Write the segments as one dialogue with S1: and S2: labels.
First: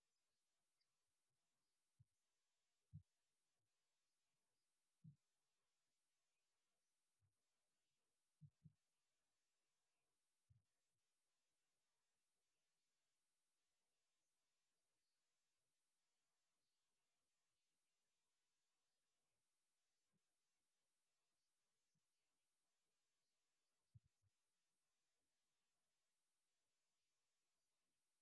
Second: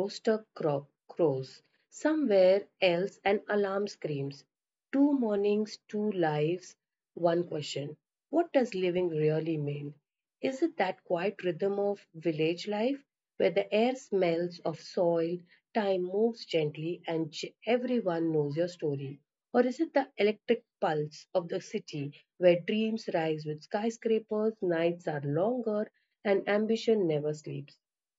S1: crows, somewhere else an alarm screams. Two mornings, two lives, one question. What does living really mean? Is it that quiet rhythm of village life where the air smells of soil, time moves gently, and everyone knows your story? Or is it the electric pulse of the city where dreams rise with skyscrapers, nights are longer, and ambition never sleeps.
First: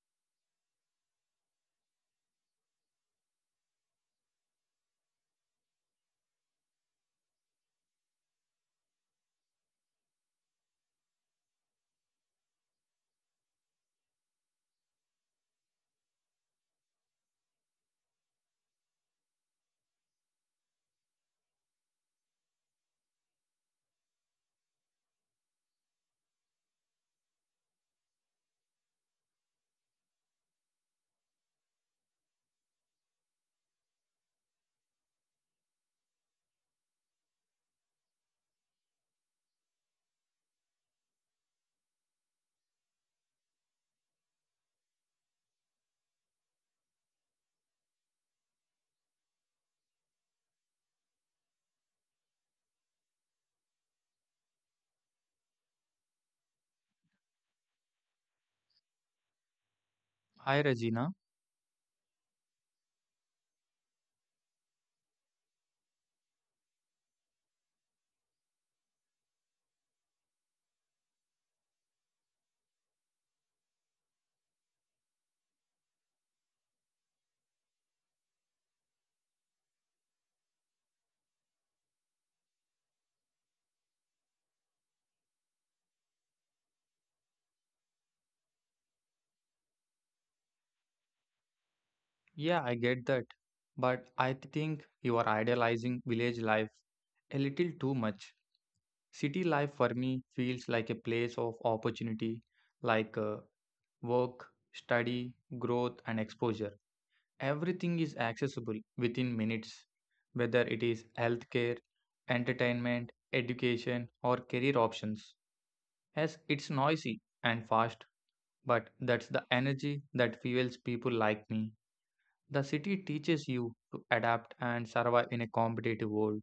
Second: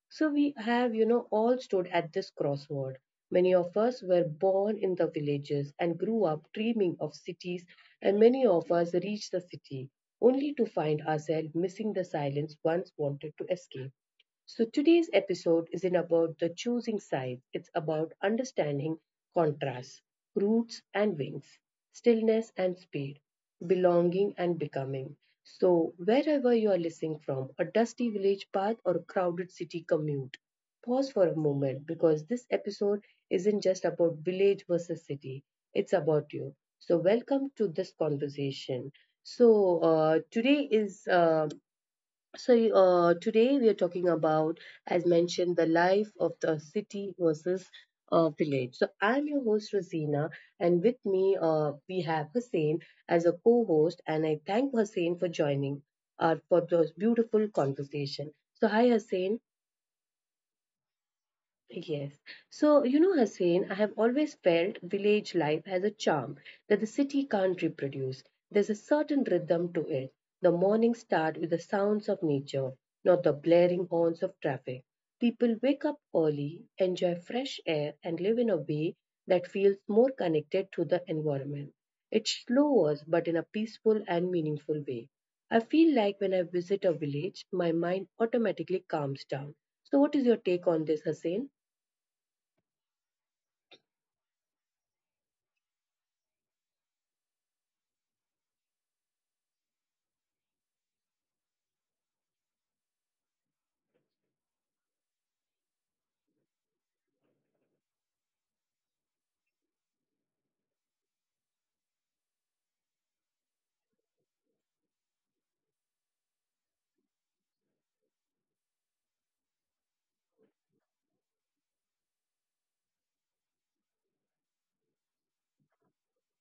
S1: So we have, all stood at this crossroad. Many of us were born in the villages and grew up dreaming of cities, and many of us reached the city only to find ourselves missing the silence once wanted to escape. So, today's episode isn't about the choosing sides, it's about understanding contrasts, roots and wings, stillness and speed, belonging and becoming. So, wherever you are listening from, a dusty village path or a crowded city commute, pause for a moment because this episode isn't just about village versus city, it's about you. So, welcome to this conversation. So, uh, today is um so, today we are talking about, as mentioned, the life of the city versus village. So, I'm your host, Rosina, and with me, we have Hussein as a co host, and I thank Hussein for joining for this beautiful conversation. So, hi, Hussein.
S2: Hi Regina.
S1: Yes. So, you know, Hussein, I have always felt village life has a charm that the city can't reproduce. There's a certain rhythm to it. The mornings start with the sounds of nature, not the blaring horns of traffic. People wake up early, enjoy fresh air, and live in a way that feels more connected to the environment. It's slower, but in a peaceful and meaningful way. I feel like when I visit a village, my mind automatically calms down. So, what is your take on this, Hussein?
S2: Yeah, I get that. But I think you are idealizing village life a little too much. City life for me feels like a place of opportunity, like work, study, growth, and exposure. Everything is accessible within minutes, whether it is healthcare, entertainment, education, or career options. Yes, it's noisy and fast, but that's the energy that fuels people like me. The city teaches you to adapt and survive in a competitive world.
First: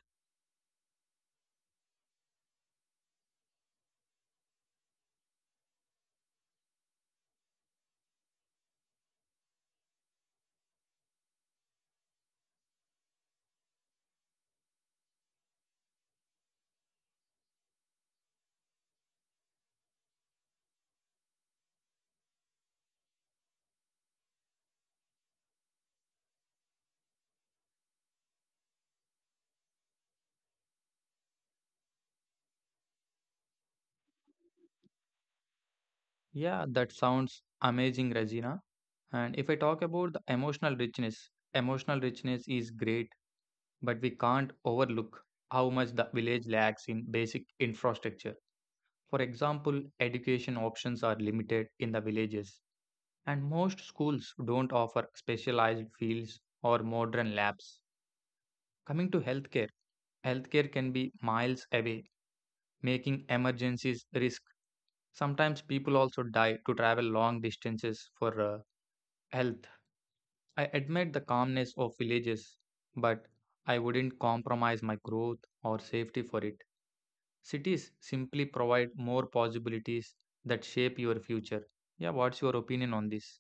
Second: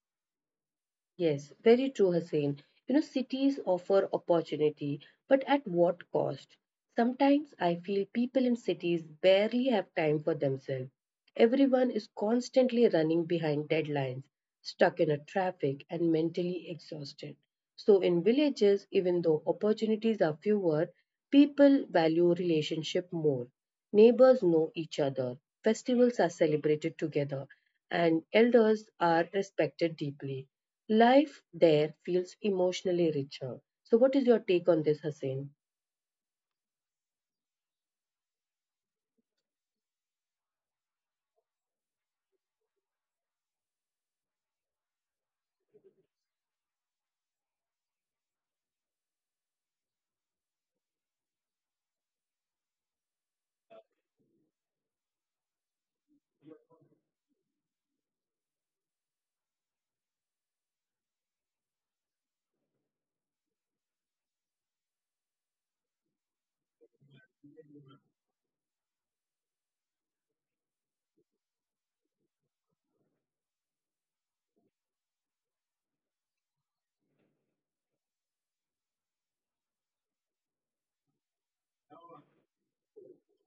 S1: Yes, very true, Hussein. You know, cities offer opportunity, but at what cost? Sometimes I feel people in cities barely have time for themselves. Everyone is constantly running behind deadlines, stuck in a traffic, and mentally exhausted. So, in villages, even though opportunities are fewer, people value relationship more. Neighbors know each other, festivals are celebrated together, and elders are respected deeply. Life there feels emotionally richer. So, what is your take on this, Hussein?
S2: Yeah, that sounds amazing, Regina. And if I talk about the emotional richness is great, but we can't overlook how much the village lacks in basic infrastructure. For example, education options are limited in the villages, and most schools don't offer specialized fields or modern labs. Coming to healthcare, healthcare can be miles away, making emergencies risk. Sometimes people also die to travel long distances for health. I admire the calmness of villages, but I wouldn't compromise my growth or safety for it. Cities simply provide more possibilities that shape your future. Yeah, what's your opinion on this?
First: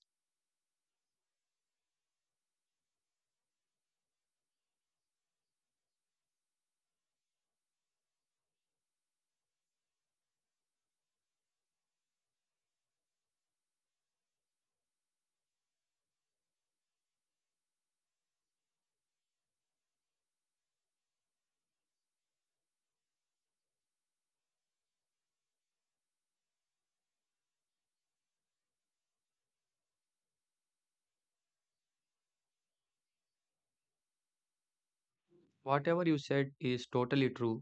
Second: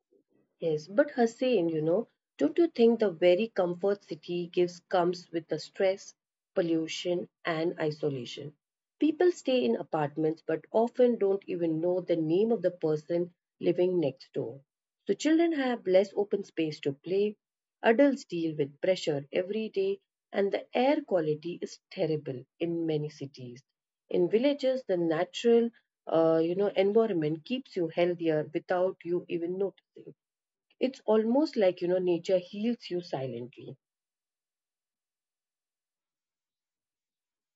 S1: Yes, but Hussein, you know, don't you think the very comfort city gives comes with the stress, pollution, and isolation? People stay in apartments but often don't even know the name of the person living next door. So children have less open space to play, adults deal with pressure every day, and the air quality is terrible in many cities. In villages, the natural you know environment keeps you healthier without you even noticing. It's almost like, you know, nature heals you silently.
S2: Whatever you said is totally true.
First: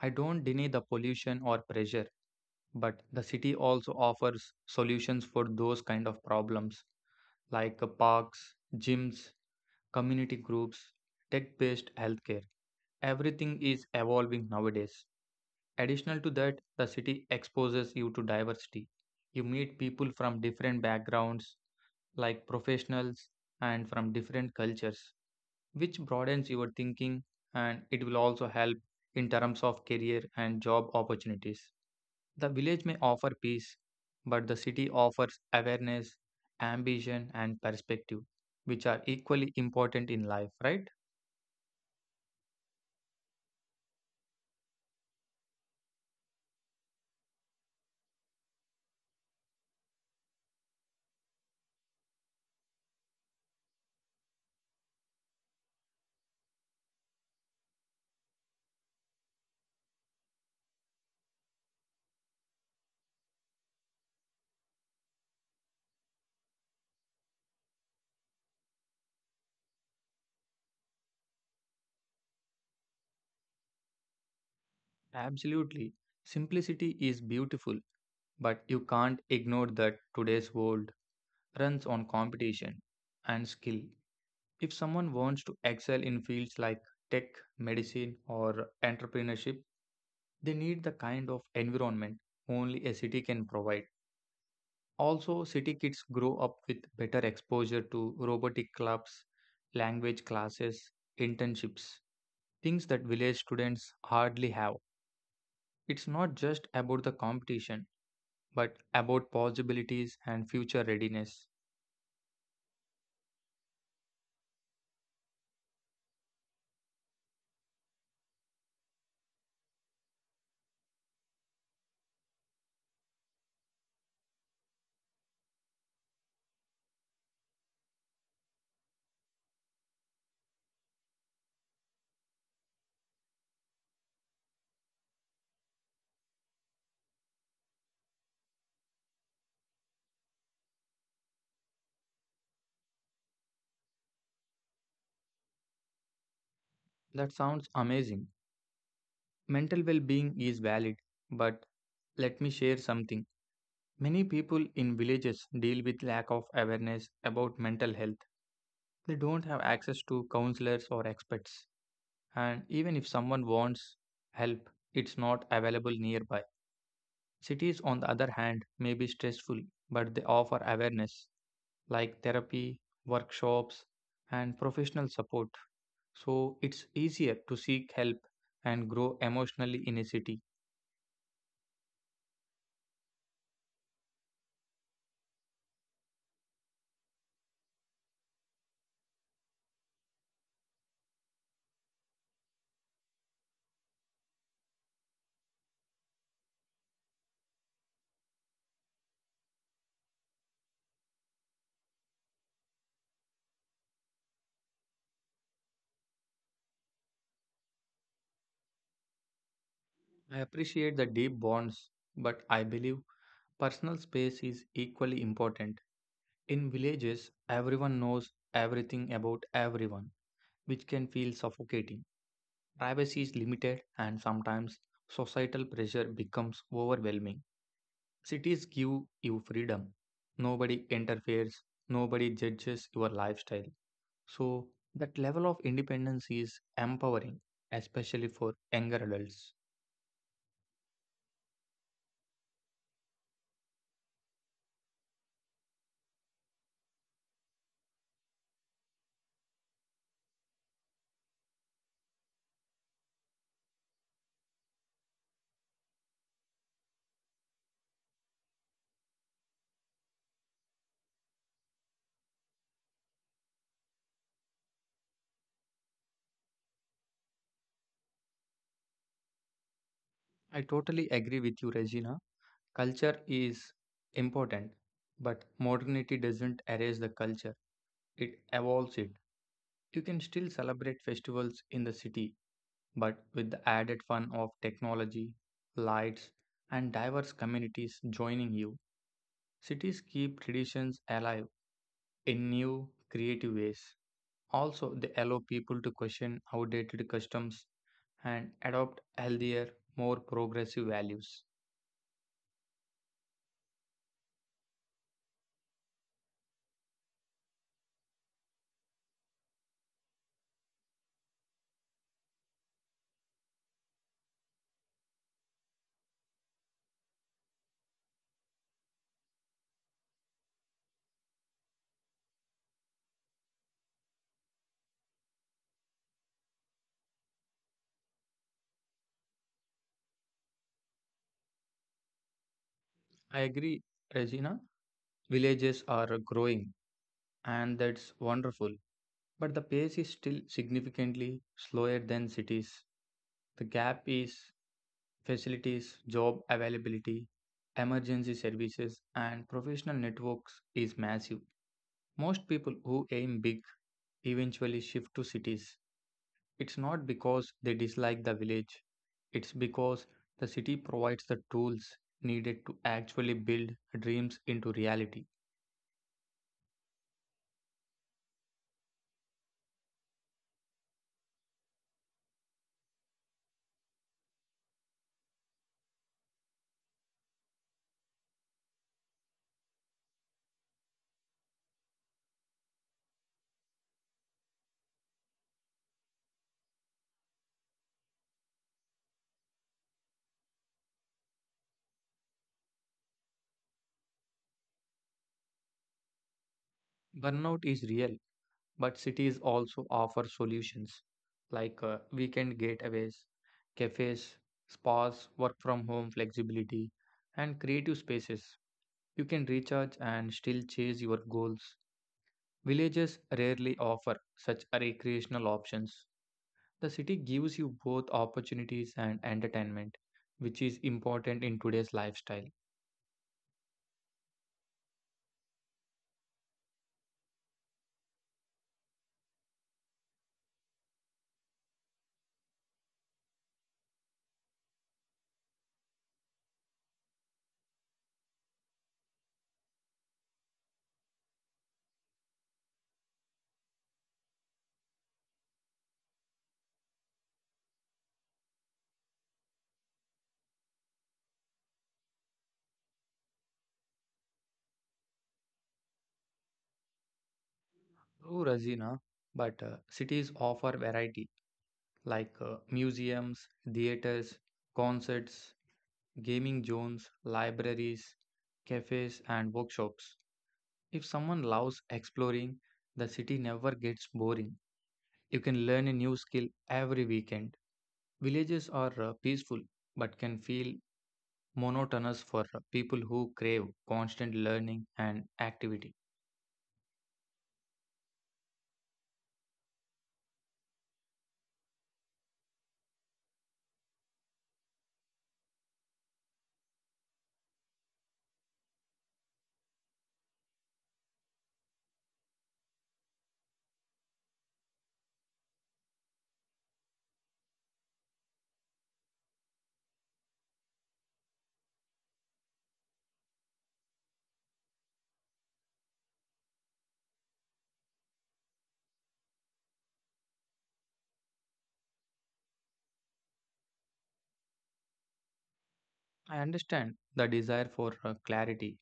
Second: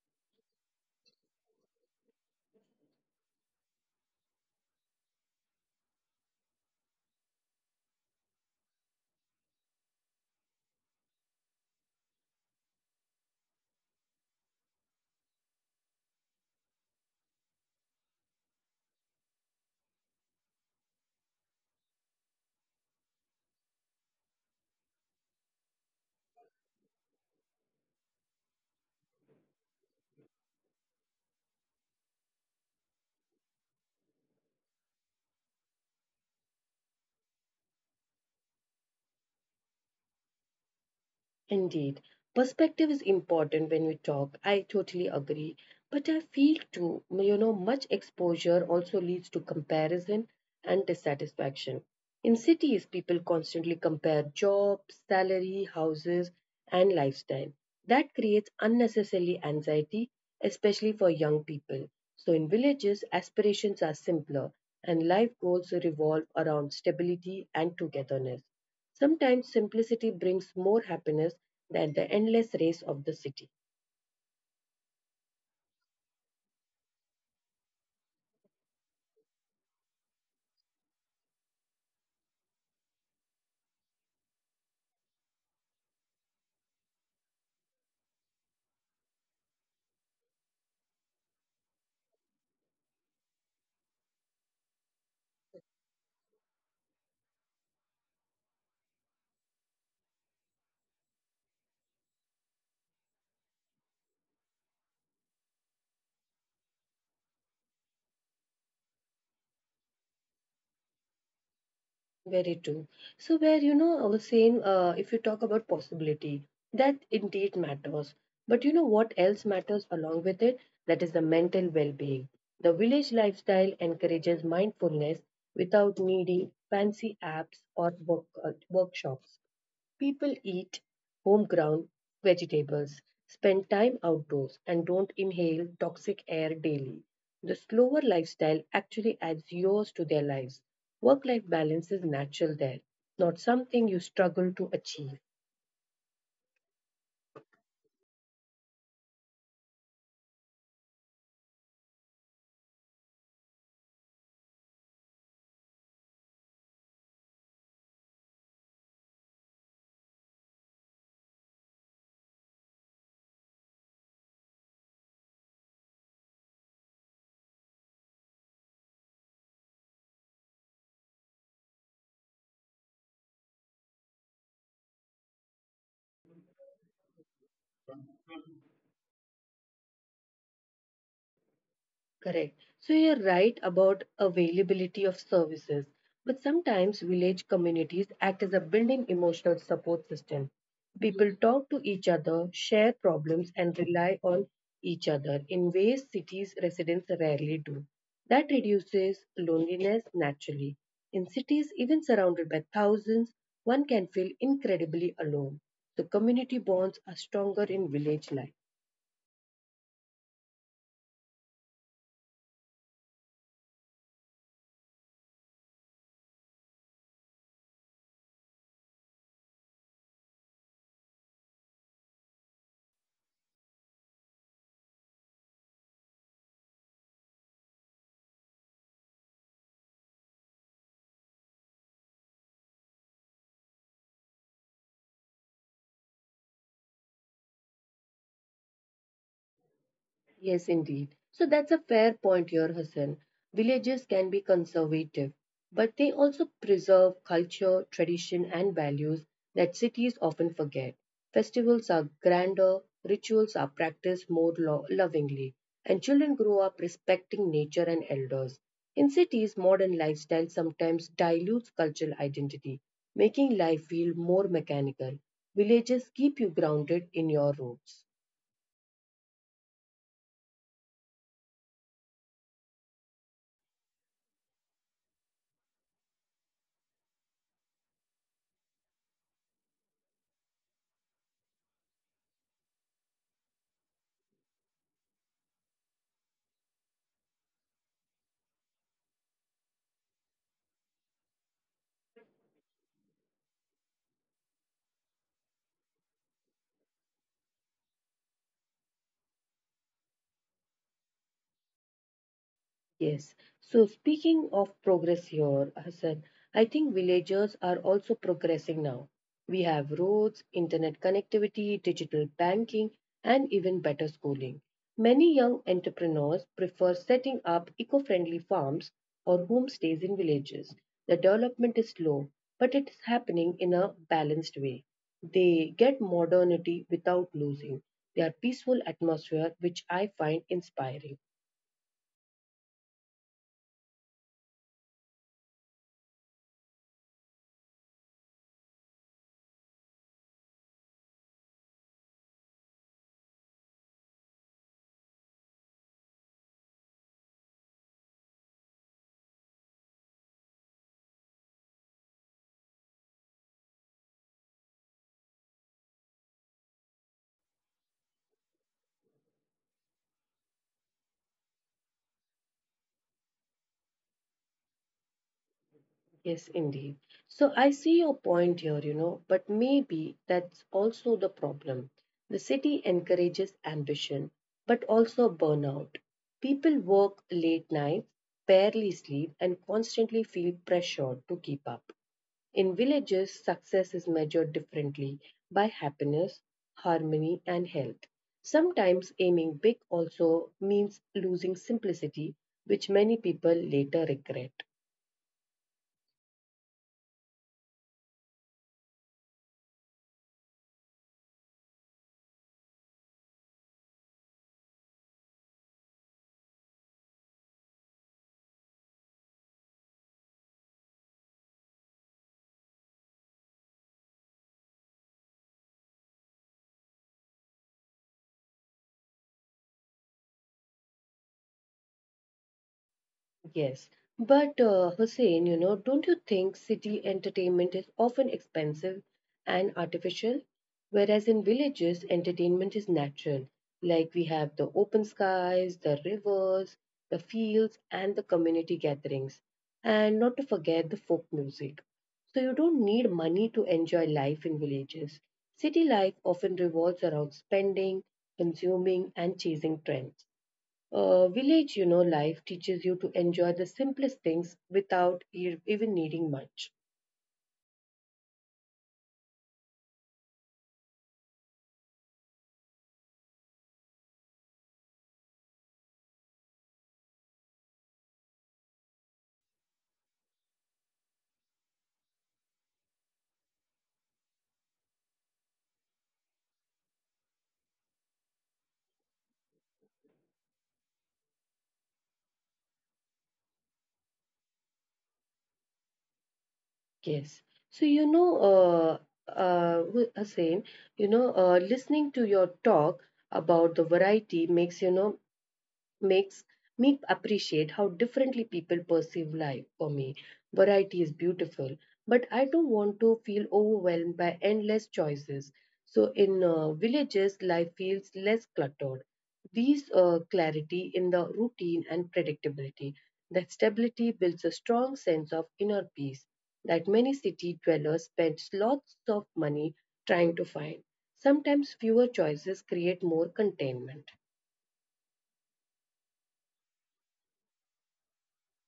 S2: I don't deny the pollution or pressure, but the city also offers solutions for those kind of problems like parks, gyms, community groups, tech based healthcare. Everything is evolving nowadays. Additional to that, the city exposes you to diversity. You meet people from different backgrounds, like professionals, and from different cultures, which broadens your thinking and it will also help in terms of career and job opportunities. The village may offer peace, but the city offers awareness, ambition, and perspective, which are equally important in life, right?
S1: Indeed, perspective is important when we talk. I totally agree. But I feel too, you know, much exposure also leads to comparison and dissatisfaction. In cities, people constantly compare jobs, salary, houses, and lifestyle. That creates unnecessary anxiety, especially for young people. So, in villages, aspirations are simpler and life goals revolve around stability and togetherness. Sometimes simplicity brings more happiness than the endless race of the city.
S2: Absolutely. Simplicity is beautiful, but you can't ignore that today's world runs on competition and skill. If someone wants to excel in fields like tech, medicine, or entrepreneurship, they need the kind of environment only a city can provide. Also, city kids grow up with better exposure to robotic clubs, language classes, internships, things that village students hardly have. It's not just about the competition but about possibilities and future readiness.
S1: Very true. So where you know same if you talk about possibility, that indeed matters. But you know what else matters along with it? That is the mental well-being. The village lifestyle encourages mindfulness without needing fancy apps or workshops. People eat homegrown vegetables, spend time outdoors, and don't inhale toxic air daily. The slower lifestyle actually adds years to their lives. Work life balance is natural there, not something you struggle to achieve.
S2: That sounds amazing. Mental well being is valid, but let me share something. Many people in villages deal with lack of awareness about mental health. They don't have access to counselors or experts, and even if someone wants help, it's not available nearby. Cities, on the other hand, may be stressful, but they offer awareness like therapy, workshops, and professional support. So it's easier to seek help and grow emotionally in a city.
S1: Correct. So you're right about availability of services, but sometimes village communities act as a building emotional support system. People talk to each other, share problems, and rely on each other in ways cities residents rarely do. That reduces loneliness naturally. In cities, even surrounded by thousands, one can feel incredibly alone. The community bonds are stronger in village life.
S2: I appreciate the deep bonds, but I believe personal space is equally important. In villages, everyone knows everything about everyone, which can feel suffocating. Privacy is limited, and sometimes societal pressure becomes overwhelming. Cities give you freedom. Nobody interferes, nobody judges your lifestyle. So, that level of independence is empowering, especially for younger adults.
S1: Yes, indeed. So that's a fair point here, Hassan. Villages can be conservative, but they also preserve culture, tradition, and values that cities often forget. Festivals are grander, rituals are practiced more lovingly, and children grow up respecting nature and elders. In cities, modern lifestyle sometimes dilutes cultural identity, making life feel more mechanical. Villages keep you grounded in your roots.
S2: I totally agree with you, Regina. Culture is important, but modernity doesn't erase the culture, it evolves it. You can still celebrate festivals in the city, but with the added fun of technology, lights, and diverse communities joining you, cities keep traditions alive in new, creative ways. Also, they allow people to question outdated customs and adopt healthier, more progressive values.
S1: Yes. So speaking of progress here, Hassan, I think villagers are also progressing now. We have roads, internet connectivity, digital banking, and even better schooling. Many young entrepreneurs prefer setting up eco-friendly farms or homestays in villages. The development is slow, but it is happening in a balanced way. They get modernity without losing their peaceful atmosphere, which I find inspiring.
S2: I agree, Regina. Villages are growing, and that's wonderful. But the pace is still significantly slower than cities. The gap is facilities, job availability, emergency services, and professional networks is massive. Most people who aim big eventually shift to cities. It's not because they dislike the village, it's because the city provides the tools needed to actually build dreams into reality.
S1: Yes, indeed. So I see your point here, you know, but maybe that's also the problem. The city encourages ambition, but also burnout. People work late nights, barely sleep, and constantly feel pressured to keep up. In villages, success is measured differently by happiness, harmony, and health. Sometimes aiming big also means losing simplicity, which many people later regret.
S2: Burnout is real, but cities also offer solutions like weekend getaways, cafes, spas, work from home flexibility, and creative spaces. You can recharge and still chase your goals. Villages rarely offer such recreational options. The city gives you both opportunities and entertainment, which is important in today's lifestyle.
S1: Yes, but Hussein, you know, don't you think city entertainment is often expensive and artificial? Whereas in villages, entertainment is natural. Like we have the open skies, the rivers, the fields, and the community gatherings. And not to forget the folk music. So you don't need money to enjoy life in villages. City life often revolves around spending, consuming, and chasing trends. Village, you know, life teaches you to enjoy the simplest things without even needing much.
S2: True, Razina, but cities offer variety like museums, theaters, concerts, gaming zones, libraries, cafes, and workshops. If someone loves exploring, the city never gets boring. You can learn a new skill every weekend. Villages are peaceful but can feel monotonous for people who crave constant learning and activity.
S1: Yes. So Hussein, listening to your talk about the variety makes you know makes me appreciate how differently people perceive life for me. Variety is beautiful, but I don't want to feel overwhelmed by endless choices. So, in villages, life feels less cluttered. These clarity in the routine and predictability. That stability builds a strong sense of inner peace that many city dwellers spend lots of money trying to find. Sometimes fewer choices create more contentment.
S2: I understand the desire for clarity,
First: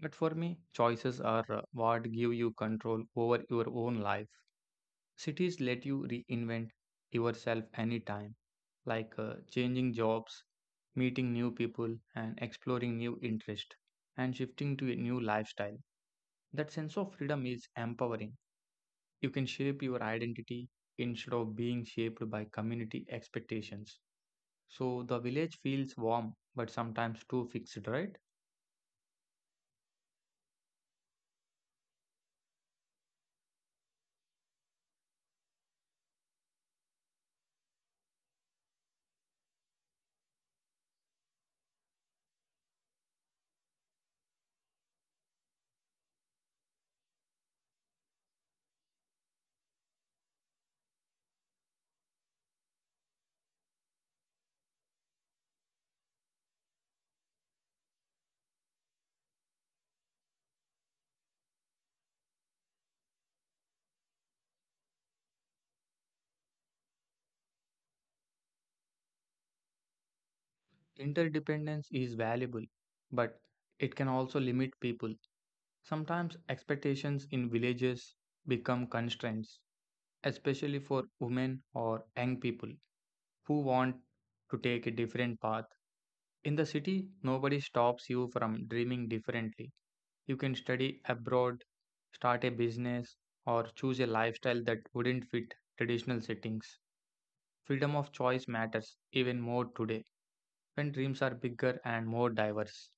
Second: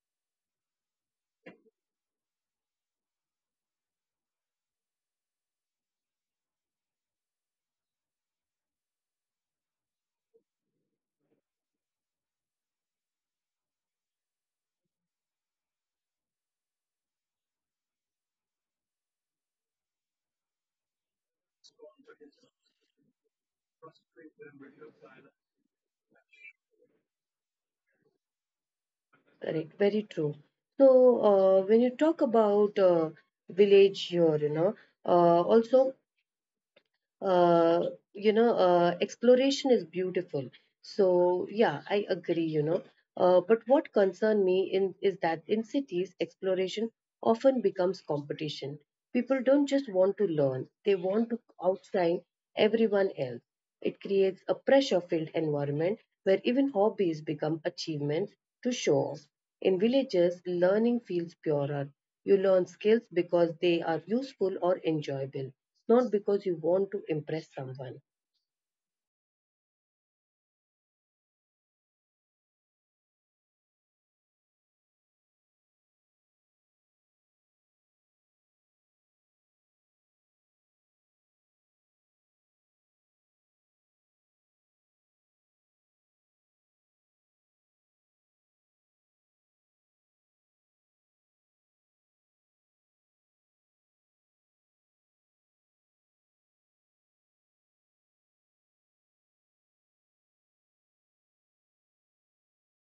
S2: but for me, choices are what give you control over your own life. Cities let you reinvent yourself anytime, like changing jobs, meeting new people, and exploring new interests, and shifting to a new lifestyle. That sense of freedom is empowering. You can shape your identity instead of being shaped by community expectations. So the village feels warm, but sometimes too fixed, right?
S1: Correct, very true. So, when you talk about village here, you know, uh, also, uh, you know, exploration is beautiful. So, yeah, I agree, you know. But what concern me in is that in cities, exploration often becomes competition. People don't just want to learn, they want to outshine everyone else. It creates a pressure-filled environment where even hobbies become achievements to show off. In villages, learning feels purer. You learn skills because they are useful or enjoyable, not because you want to impress someone.
S2: Interdependence is valuable, but it can also limit people. Sometimes expectations in villages become constraints, especially for women or young people who want to take a different path. In the city, nobody stops you from dreaming differently. You can study abroad, start a business, or choose a lifestyle that wouldn't fit traditional settings. Freedom of choice matters even more today when dreams are bigger and more diverse.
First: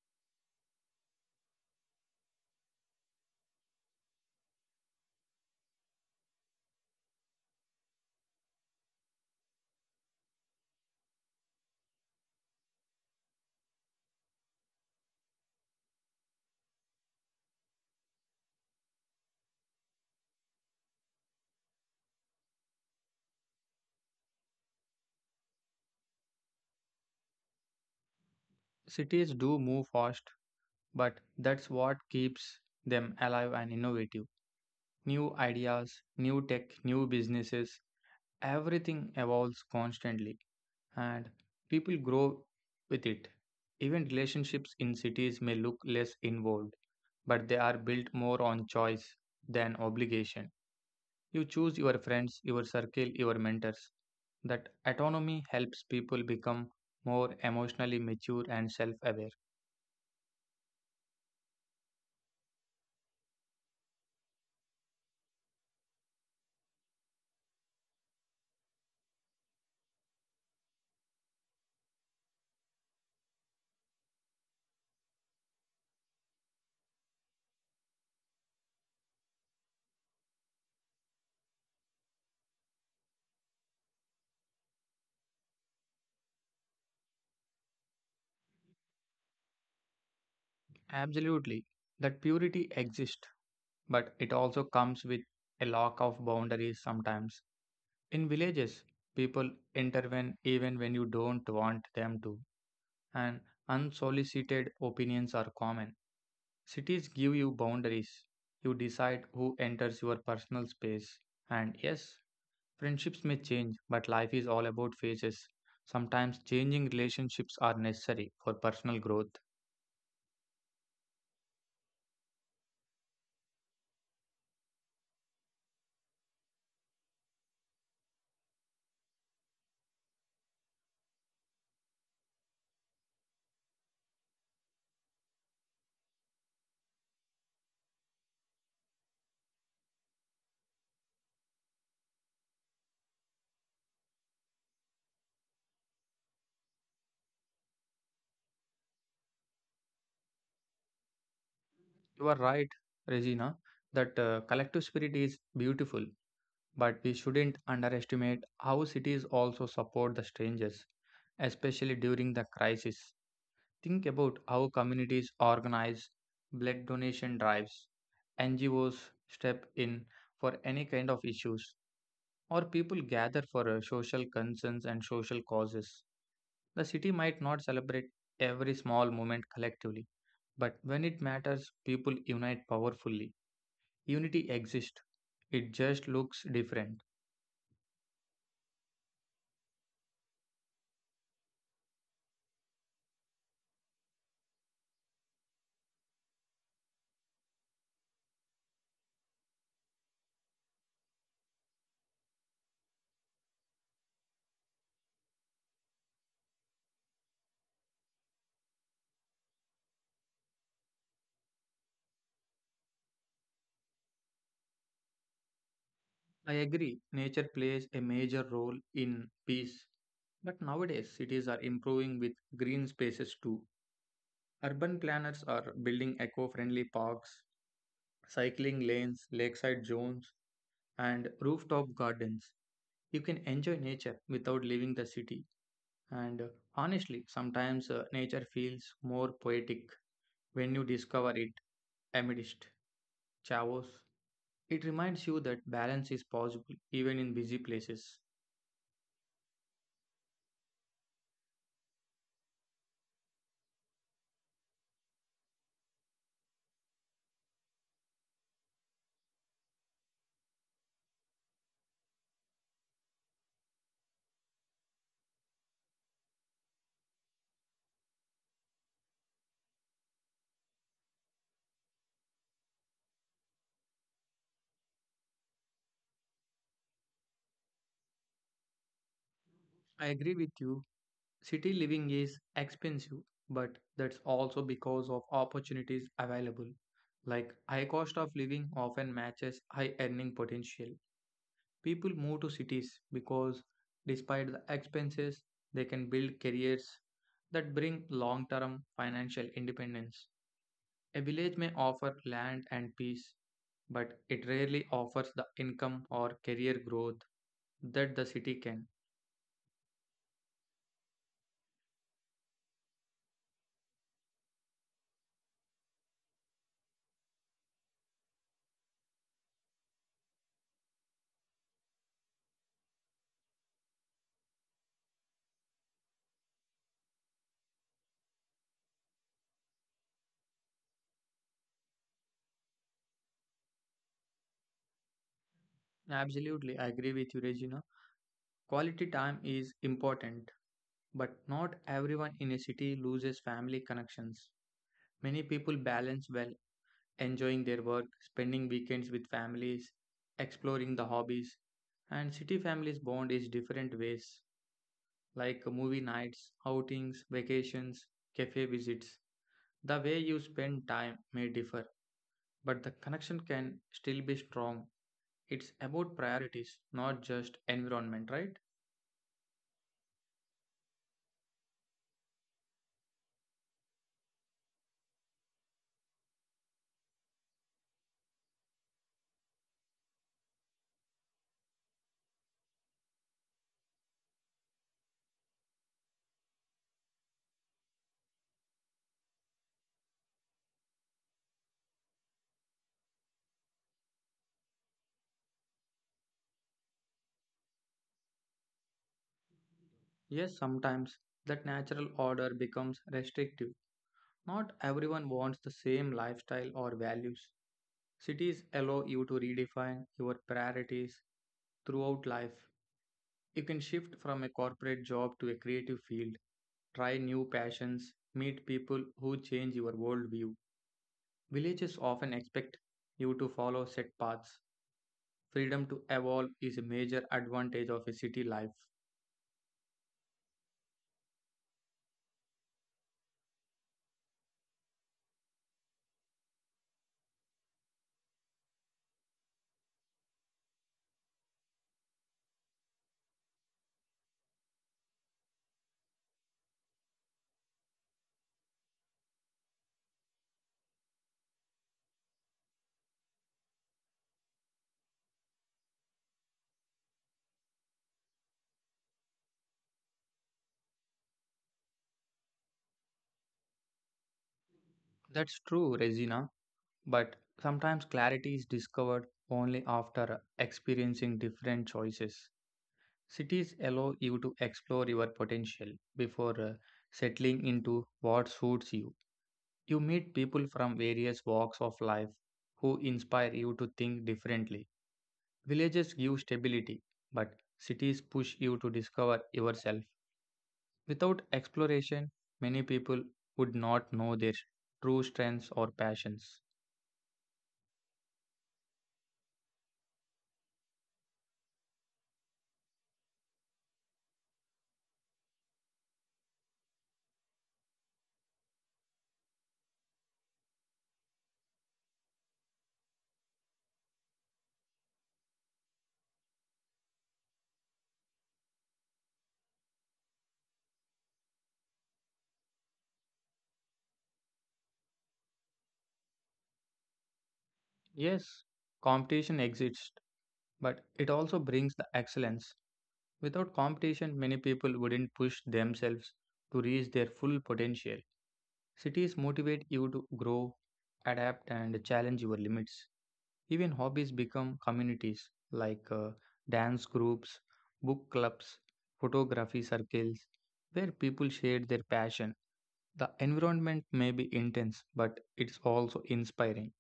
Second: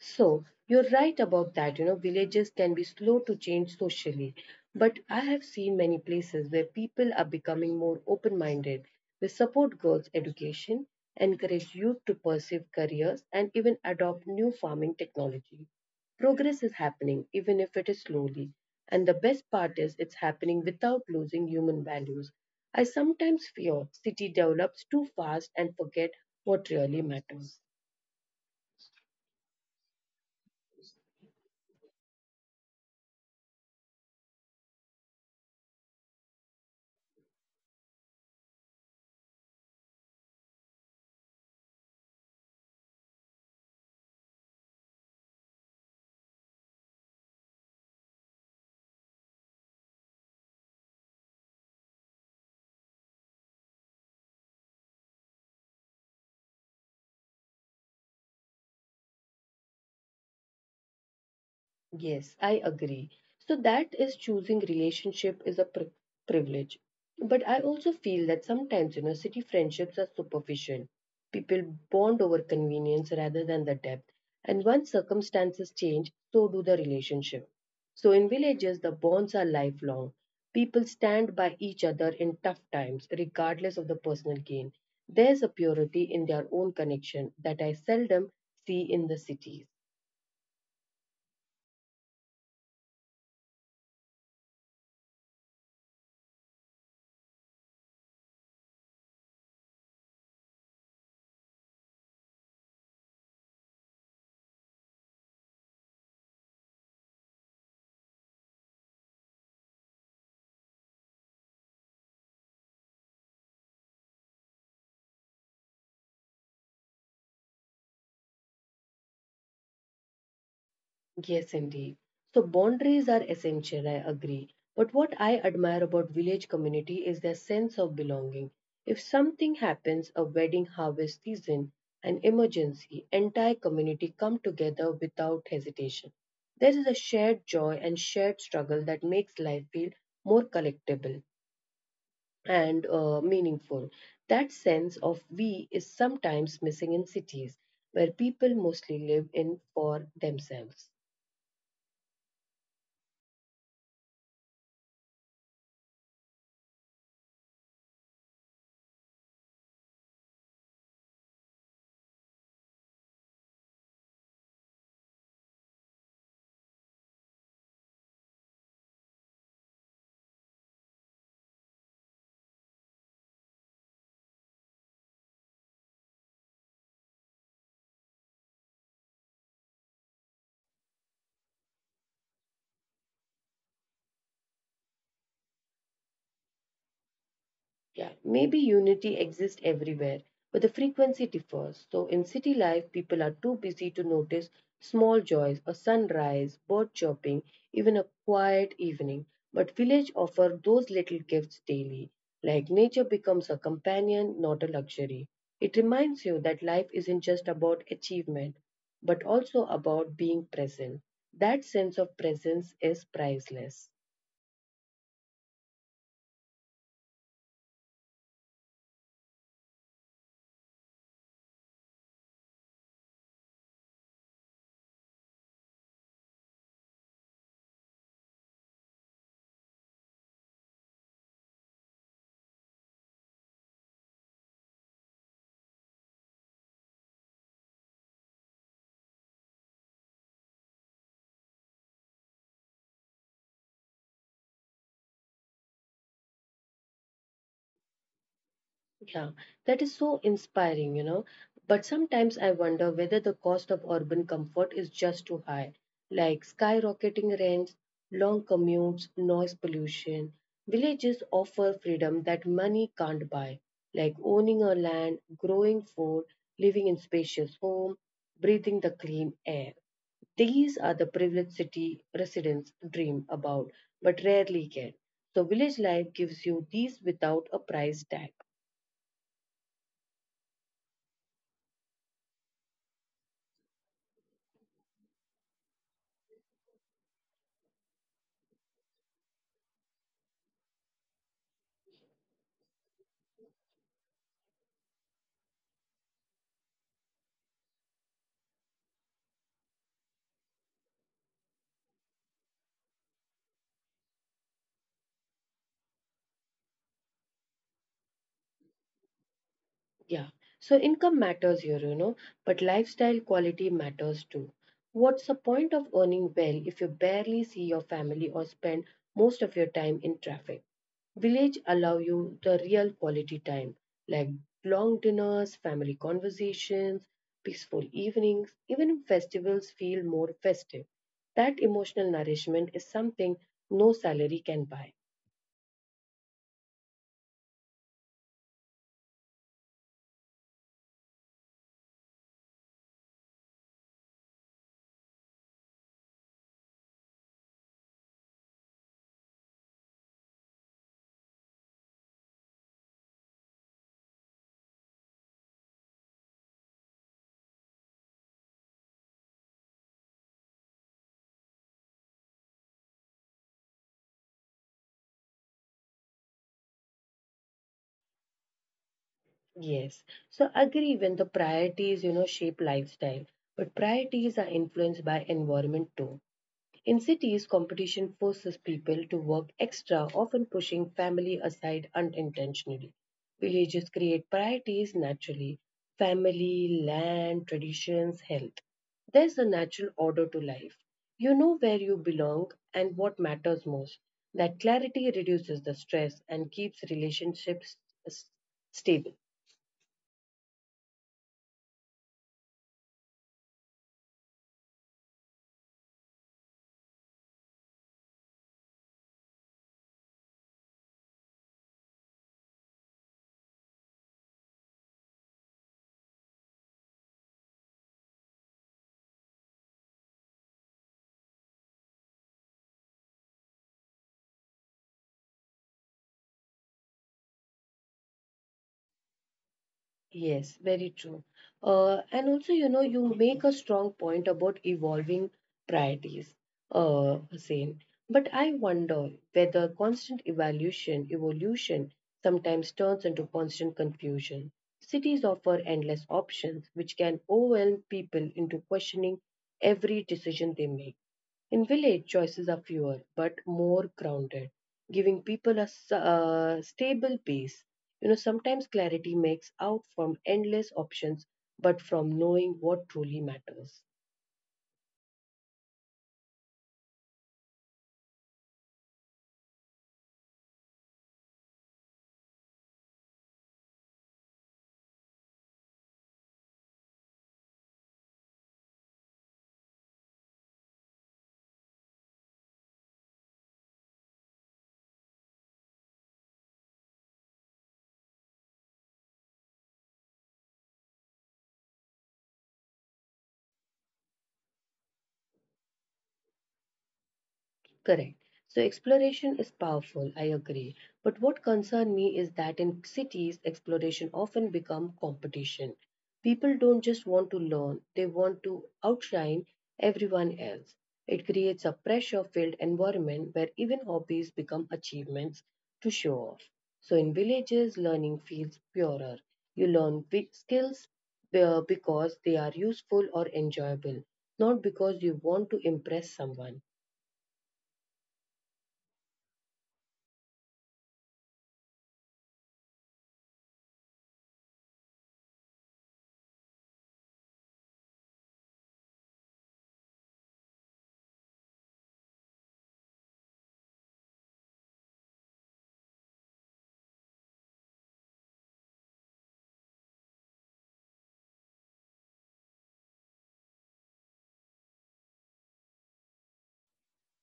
S1: So you're right about that. You know, villages can be slow to change socially, but I have seen many places where people are becoming more open minded. They support girls' education, encourage youth to pursue careers, and even adopt new farming technology. Progress is happening, even if it is slowly. And the best part is it's happening without losing human values. I sometimes fear city develops too fast and forget what really matters.
S2: Cities do move fast, but that's what keeps them alive and innovative. New ideas, new tech, new businesses, everything evolves constantly and people grow with it. Even relationships in cities may look less involved, but they are built more on choice than obligation. You choose your friends, your circle, your mentors. That autonomy helps people become more emotionally mature and self aware.
S1: Yes, I agree. So that is choosing relationship is a privilege. But I also feel that sometimes, you know, city friendships are superficial. People bond over convenience rather than the depth. And once circumstances change, so do the relationship. So in villages, the bonds are lifelong. People stand by each other in tough times, regardless of the personal gain. There's a purity in their own connection that I seldom see in the cities.
S2: Absolutely, that purity exists, but it also comes with a lack of boundaries sometimes. In villages, people intervene even when you don't want them to, and unsolicited opinions are common. Cities give you boundaries. You decide who enters your personal space. And yes, friendships may change, but life is all about phases. Sometimes changing relationships are necessary for personal growth.
S1: Yes, indeed. So boundaries are essential, I agree. But what I admire about village community is their sense of belonging. If something happens, a wedding, harvest season, an emergency, entire community come together without hesitation. There is a shared joy and shared struggle that makes life feel more collectible and meaningful. That sense of we is sometimes missing in cities where people mostly live in for themselves.
S2: You are right, Regina, that collective spirit is beautiful, but we shouldn't underestimate how cities also support the strangers, especially during the crisis. Think about how communities organize blood donation drives, NGOs step in for any kind of issues, or people gather for social concerns and social causes. The city might not celebrate every small moment collectively, but when it matters, people unite powerfully. Unity exists, it just looks different.
S1: Yeah, maybe unity exists everywhere, but the frequency differs. So in city life, people are too busy to notice small joys, a sunrise, bird chirping, even a quiet evening. But village offer those little gifts daily. Like nature becomes a companion, not a luxury. It reminds you that life isn't just about achievement, but also about being present. That sense of presence is priceless.
S2: I agree, nature plays a major role in peace, but nowadays cities are improving with green spaces too. Urban planners are building eco friendly parks, cycling lanes, lakeside zones, and rooftop gardens. You can enjoy nature without leaving the city. And honestly, sometimes nature feels more poetic when you discover it amidst chaos. It reminds you that balance is possible even in busy places.
S1: Yeah, that is so inspiring, you know. But sometimes I wonder whether the cost of urban comfort is just too high, like skyrocketing rents, long commutes, noise pollution. Villages offer freedom that money can't buy, like owning a land, growing food, living in spacious home, breathing the clean air. These are the privileged city residents dream about, but rarely get. So village life gives you these without a price tag.
S2: I agree with you. City living is expensive, but that's also because of opportunities available. Like high cost of living often matches high earning potential. People move to cities because, despite the expenses, they can build careers that bring long term financial independence. A village may offer land and peace, but it rarely offers the income or career growth that the city can.
S1: Yeah. So income matters here, you know, but lifestyle quality matters too. What's the point of earning well if you barely see your family or spend most of your time in traffic? Village allow you the real quality time, like long dinners, family conversations, peaceful evenings, even festivals feel more festive. That emotional nourishment is something no salary can buy.
S2: Absolutely, I agree with you, Regina. Quality time is important, but not everyone in a city loses family connections. Many people balance well enjoying their work, spending weekends with families, exploring the hobbies. And city families bond in different ways, like movie nights, outings, vacations, cafe visits. The way you spend time may differ, but the connection can still be strong. It's about priorities, not just environment, right?
S1: Yes. So agree when the priorities, shape lifestyle, but priorities are influenced by environment too. In cities, competition forces people to work extra, often pushing family aside unintentionally. Villages create priorities naturally family, land, traditions, health. There's a natural order to life. You know where you belong and what matters most. That clarity reduces the stress and keeps relationships s- stable.
S2: Yes, sometimes that natural order becomes restrictive. Not everyone wants the same lifestyle or values. Cities allow you to redefine your priorities throughout life. You can shift from a corporate job to a creative field, try new passions, meet people who change your worldview. Villages often expect you to follow set paths. Freedom to evolve is a major advantage of a city life.
S1: Yes, very true. And also, you make a strong point about evolving priorities, Hussein. But I wonder whether constant evaluation, evolution sometimes turns into constant confusion. Cities offer endless options, which can overwhelm people into questioning every decision they make. In village, choices are fewer but more grounded, giving people a stable base. You know, sometimes clarity makes out from endless options, but from knowing what truly matters.
S2: That's true, Regina, but sometimes clarity is discovered only after experiencing different choices. Cities allow you to explore your potential before settling into what suits you. You meet people from various walks of life who inspire you to think differently. Villages give stability, but cities push you to discover yourself. Without exploration, many people would not know their true strengths or passions.
S1: Correct. So exploration is powerful, I agree. But what concerns me is that in cities, exploration often become competition. People don't just want to learn, they want to outshine everyone else. It creates a pressure-filled environment where even hobbies become achievements to show off. So in villages, learning feels purer. You learn big skills because they are useful or enjoyable, not because you want to impress someone.
S2: Yes, competition exists, but it also brings the excellence. Without competition, many people wouldn't push themselves to reach their full potential. Cities motivate you to grow, adapt, and challenge your limits. Even hobbies become communities like dance groups, book clubs, photography circles, where people share their passion. The environment may be intense, but it's also inspiring.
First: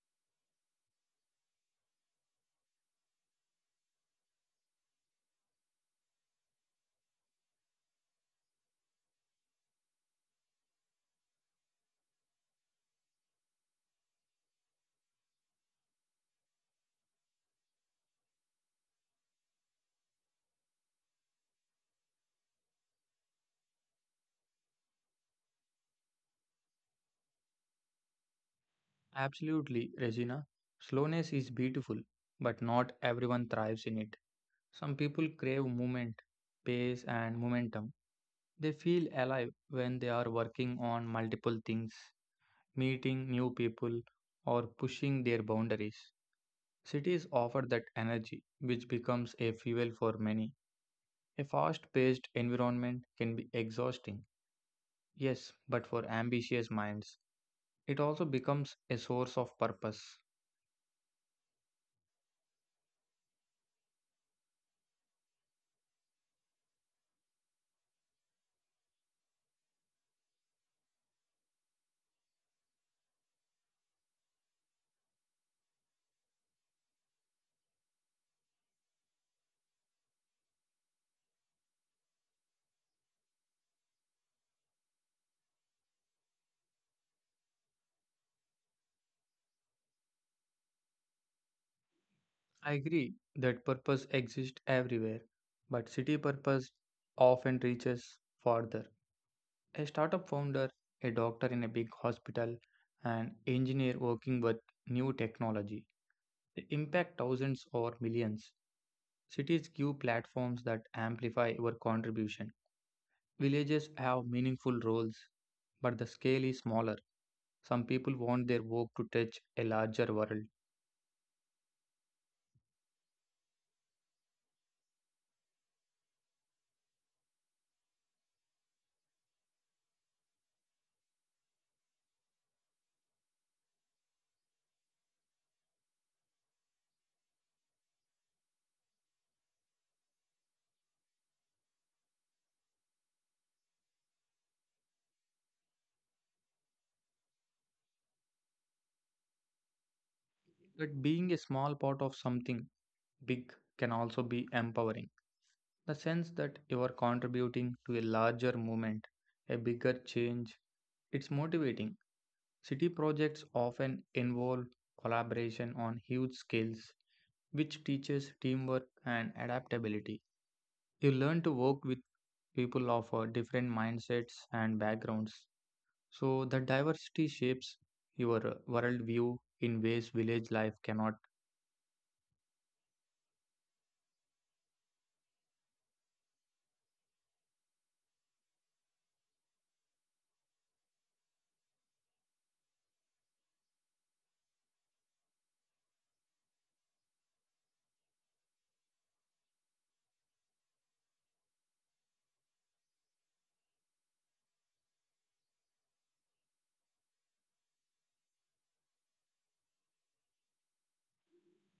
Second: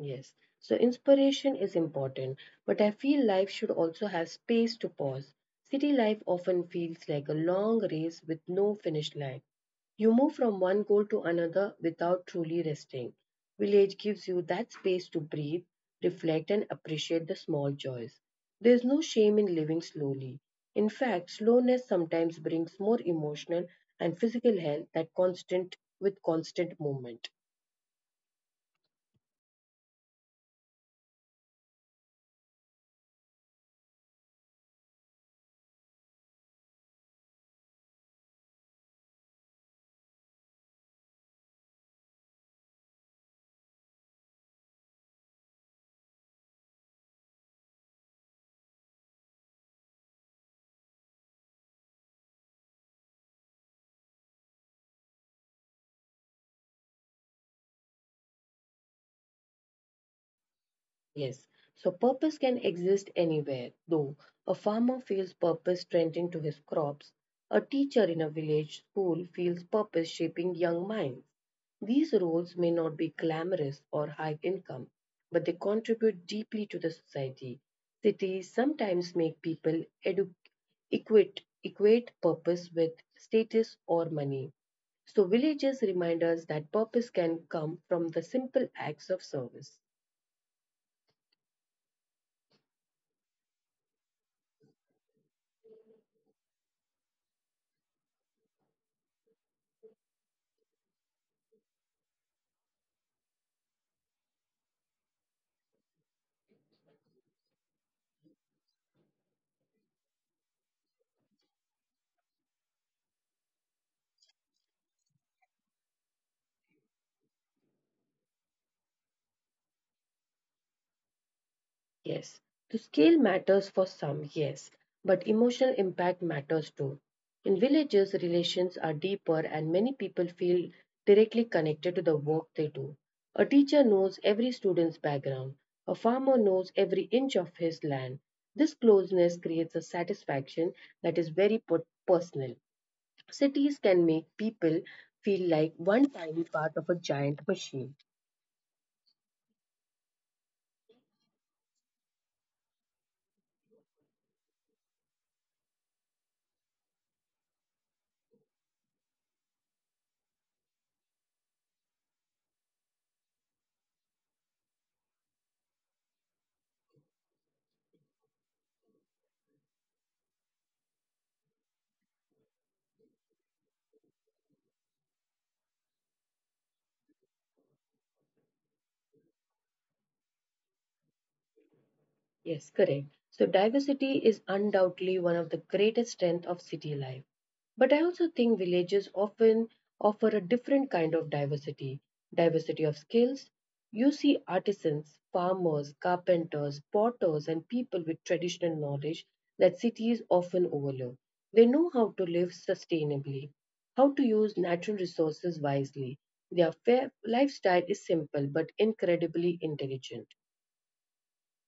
S1: Yes. So inspiration is important, but I feel life should also have space to pause. City life often feels like a long race with no finish line. You move from one goal to another without truly resting. Village gives you that space to breathe, reflect, and appreciate the small joys. There's no shame in living slowly. In fact, slowness sometimes brings more emotional and physical health that constant with constant movement.
S2: Absolutely, Regina. Slowness is beautiful, but not everyone thrives in it. Some people crave movement, pace, and momentum. They feel alive when they are working on multiple things, meeting new people, or pushing their boundaries. Cities offer that energy, which becomes a fuel for many. A fast paced environment can be exhausting, yes, but for ambitious minds, it also becomes a source of purpose.
S1: Yes, so purpose can exist anywhere, though. A farmer feels purpose tending to his crops, a teacher in a village school feels purpose shaping young minds. These roles may not be glamorous or high income, but they contribute deeply to the society. Cities sometimes make people equate purpose with status or money. So, villages remind us that purpose can come from the simple acts of service.
S2: I agree that purpose exists everywhere, but city purpose often reaches farther. A startup founder, a doctor in a big hospital, an engineer working with new technology. They impact thousands or millions. Cities give platforms that amplify your contribution. Villages have meaningful roles, but the scale is smaller. Some people want their work to touch a larger world.
S1: Yes, the scale matters for some, yes, but emotional impact matters too. In villages, relations are deeper and many people feel directly connected to the work they do. A teacher knows every student's background, a farmer knows every inch of his land. This closeness creates a satisfaction that is very personal. Cities can make people feel like one tiny part of a giant machine.
S2: But being a small part of something big can also be empowering. The sense that you are contributing to a larger movement, a bigger change, it's motivating. City projects often involve collaboration on huge scales, which teaches teamwork and adaptability. You learn to work with people of different mindsets and backgrounds. So, the diversity shapes your worldview in ways village life cannot.
S1: Yes, correct. So diversity is undoubtedly one of the greatest strengths of city life. But I also think villages often offer a different kind of diversity, diversity of skills. You see artisans, farmers, carpenters, potters, and people with traditional knowledge that cities often overlook. They know how to live sustainably, how to use natural resources wisely. Their fair lifestyle is simple but incredibly intelligent.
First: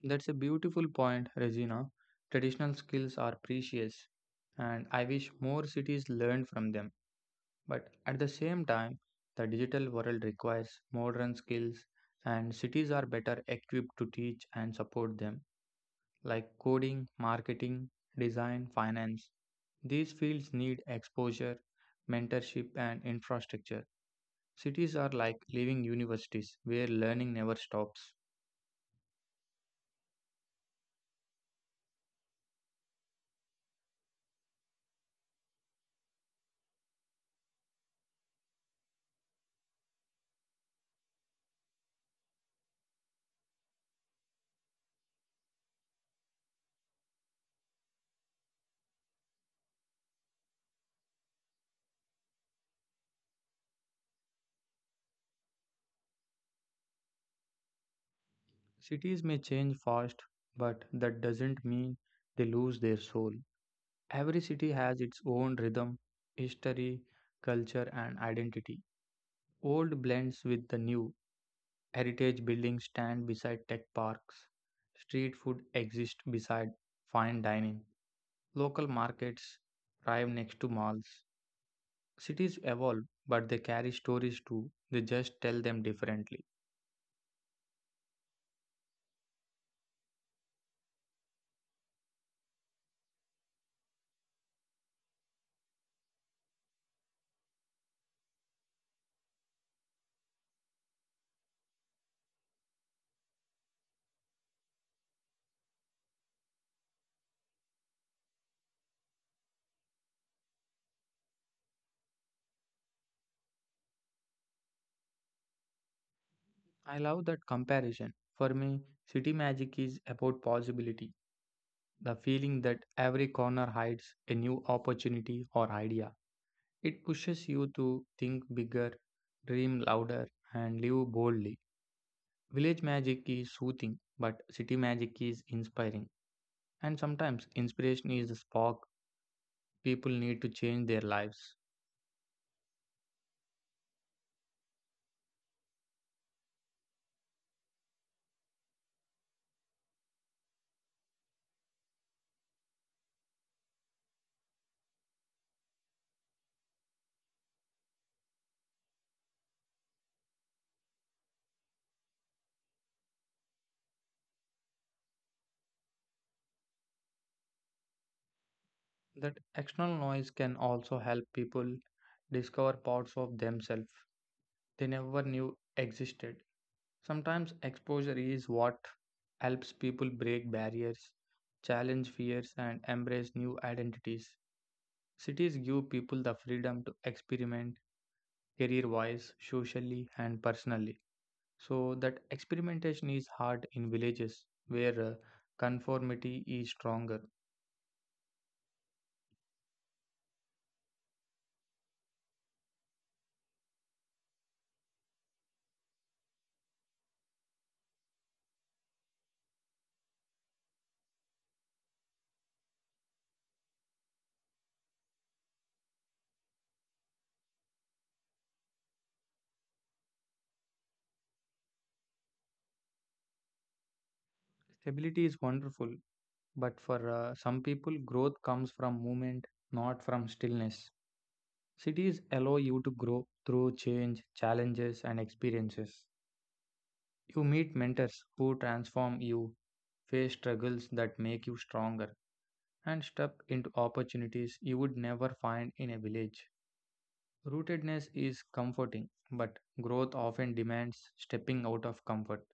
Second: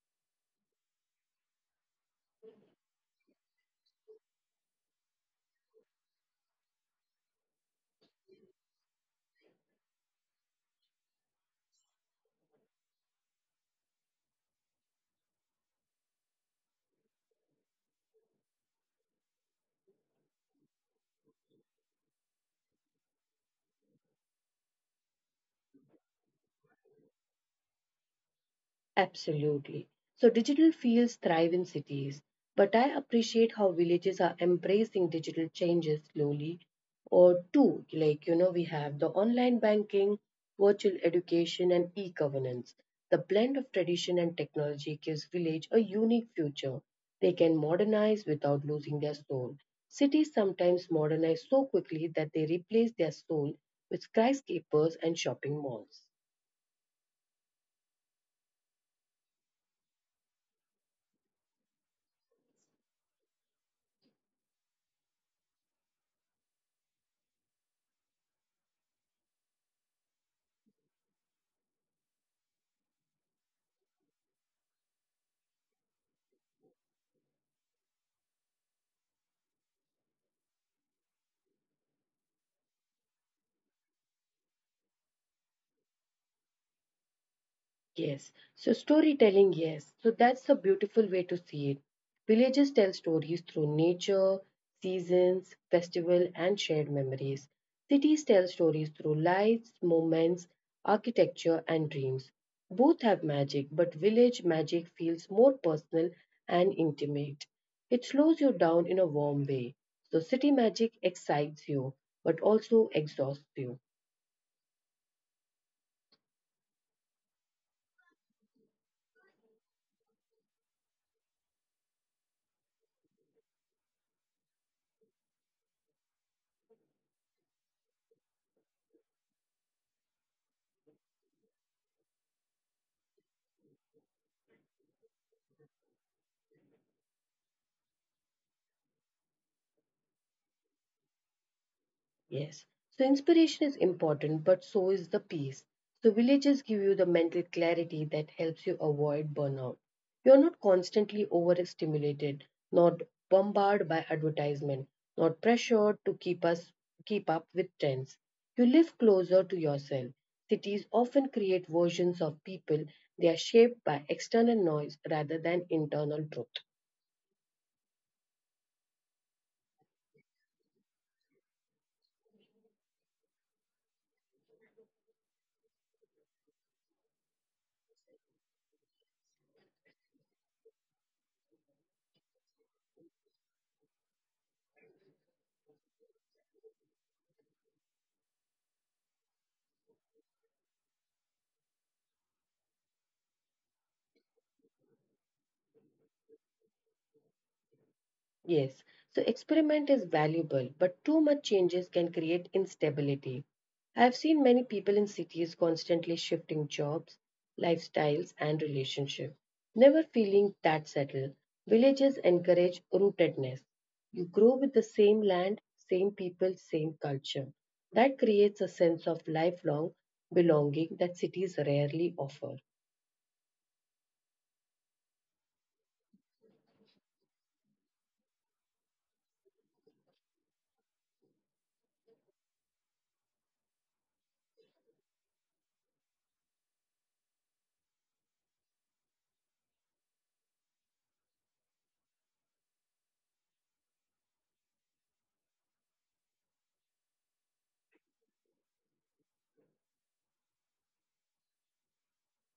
S2: That's a beautiful point, Regina. Traditional skills are precious, and I wish more cities learned from them. But at the same time, the digital world requires modern skills, and cities are better equipped to teach and support them, like coding, marketing, design, finance. These fields need exposure, mentorship, and infrastructure. Cities are like living universities where learning never stops.
S1: Absolutely. So digital fields thrive in cities, but I appreciate how villages are embracing digital changes slowly. Or two, like we have the online banking, virtual education, and e-governance. The blend of tradition and technology gives village a unique future. They can modernize without losing their soul. Cities sometimes modernize so quickly that they replace their soul with skyscrapers and shopping malls.
S2: Cities may change fast, but that doesn't mean they lose their soul. Every city has its own rhythm, history, culture, and identity. Old blends with the new. Heritage buildings stand beside tech parks. Street food exists beside fine dining. Local markets thrive next to malls. Cities evolve, but they carry stories too. They just tell them differently.
S1: Yes. So storytelling, yes. So that's a beautiful way to see it. Villages tell stories through nature, seasons, festival, and shared memories. Cities tell stories through lights, moments, architecture, and dreams. Both have magic, but village magic feels more personal and intimate. It slows you down in a warm way. So city magic excites you, but also exhausts you.
S2: I love that comparison. For me, city magic is about possibility. The feeling that every corner hides a new opportunity or idea. It pushes you to think bigger, dream louder, and live boldly. Village magic is soothing, but city magic is inspiring. And sometimes inspiration is the spark people need to change their lives.
S1: Yes. So inspiration is important, but so is the peace. So villages give you the mental clarity that helps you avoid burnout. You're not constantly overstimulated, not bombarded by advertisement, not pressured to keep up with trends. You live closer to yourself. Cities often create versions of people they are shaped by external noise rather than internal truth.
S2: That external noise can also help people discover parts of themselves they never knew existed. Sometimes exposure is what helps people break barriers, challenge fears, and embrace new identities. Cities give people the freedom to experiment career wise, socially, and personally. So that experimentation is hard in villages where conformity is stronger.
S1: Yes, so experiment is valuable, but too much changes can create instability. I have seen many people in cities constantly shifting jobs, lifestyles, and relationships, never feeling that settled. Villages encourage rootedness. You grow with the same land, same people, same culture. That creates a sense of lifelong belonging that cities rarely offer.
S2: Stability is wonderful, but for some people, growth comes from movement, not from stillness. Cities allow you to grow through change, challenges, and experiences. You meet mentors who transform you, face struggles that make you stronger, and step into opportunities you would never find in a village. Rootedness is comforting, but growth often demands stepping out of comfort.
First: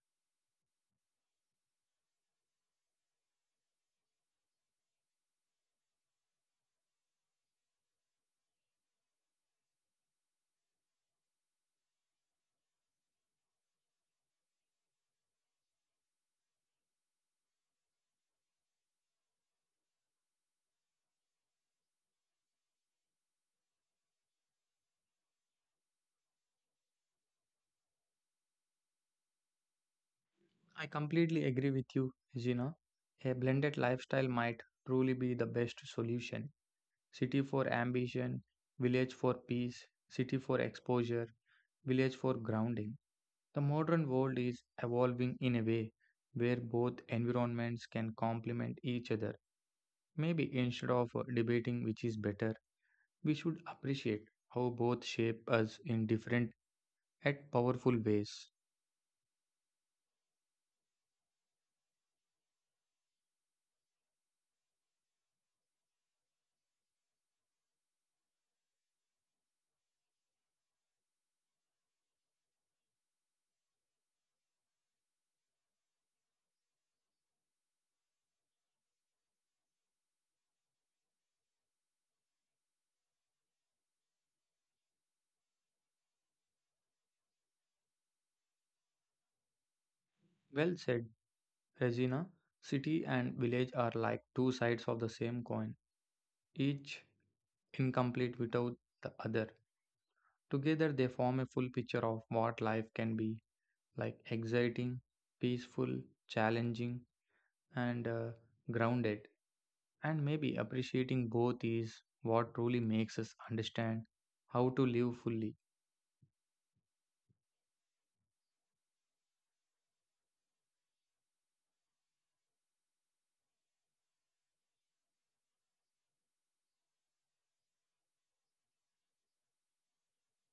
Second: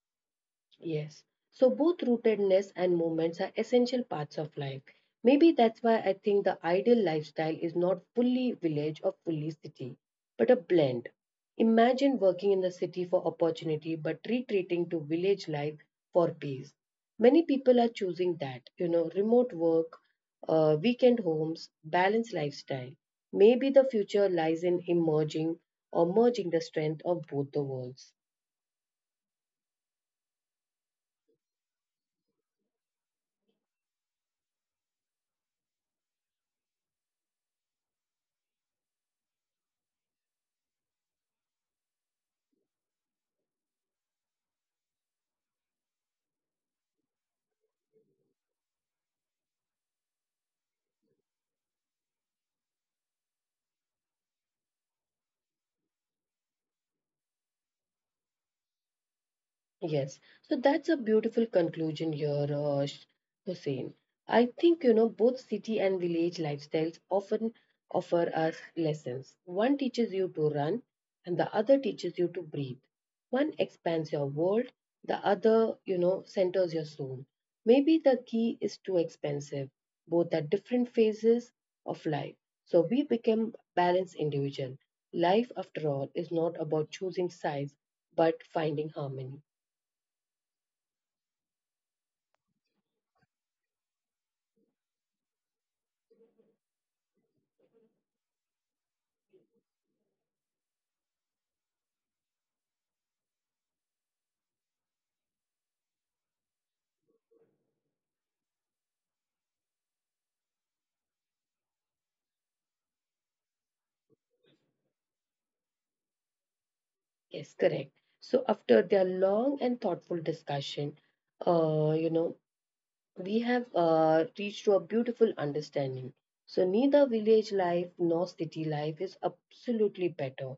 S1: Yes. So both rootedness and movements are essential parts of life. Maybe that's why I think the ideal lifestyle is not fully village or fully city, but a blend. Imagine working in the city for opportunity but retreating to village life for peace. Many people are choosing that, you know, remote work, weekend homes, balanced lifestyle. Maybe the future lies in emerging or merging the strength of both the worlds.
S2: I completely agree with you, Gina. A blended lifestyle might truly be the best solution. City for ambition, village for peace, city for exposure, village for grounding. The modern world is evolving in a way where both environments can complement each other. Maybe instead of debating which is better, we should appreciate how both shape us in different at powerful ways.
S1: Yes, so that's a beautiful conclusion here, Hussein. I think you know both city and village lifestyles often offer us lessons. One teaches you to run, and the other teaches you to breathe. One expands your world, the other, you know, centers your soul. Maybe the key is too expensive. Both are different phases of life, so we become balanced individual. Life, after all, is not about choosing sides, but finding harmony.
S2: Well said, Regina. City and village are like two sides of the same coin, each incomplete without the other. Together, they form a full picture of what life can be like exciting, peaceful, challenging, and grounded. And maybe appreciating both is what truly makes us understand how to live fully.
S1: Yes, correct. So after their long and thoughtful discussion, you know, we have reached to a beautiful understanding. So neither village life nor city life is absolutely better.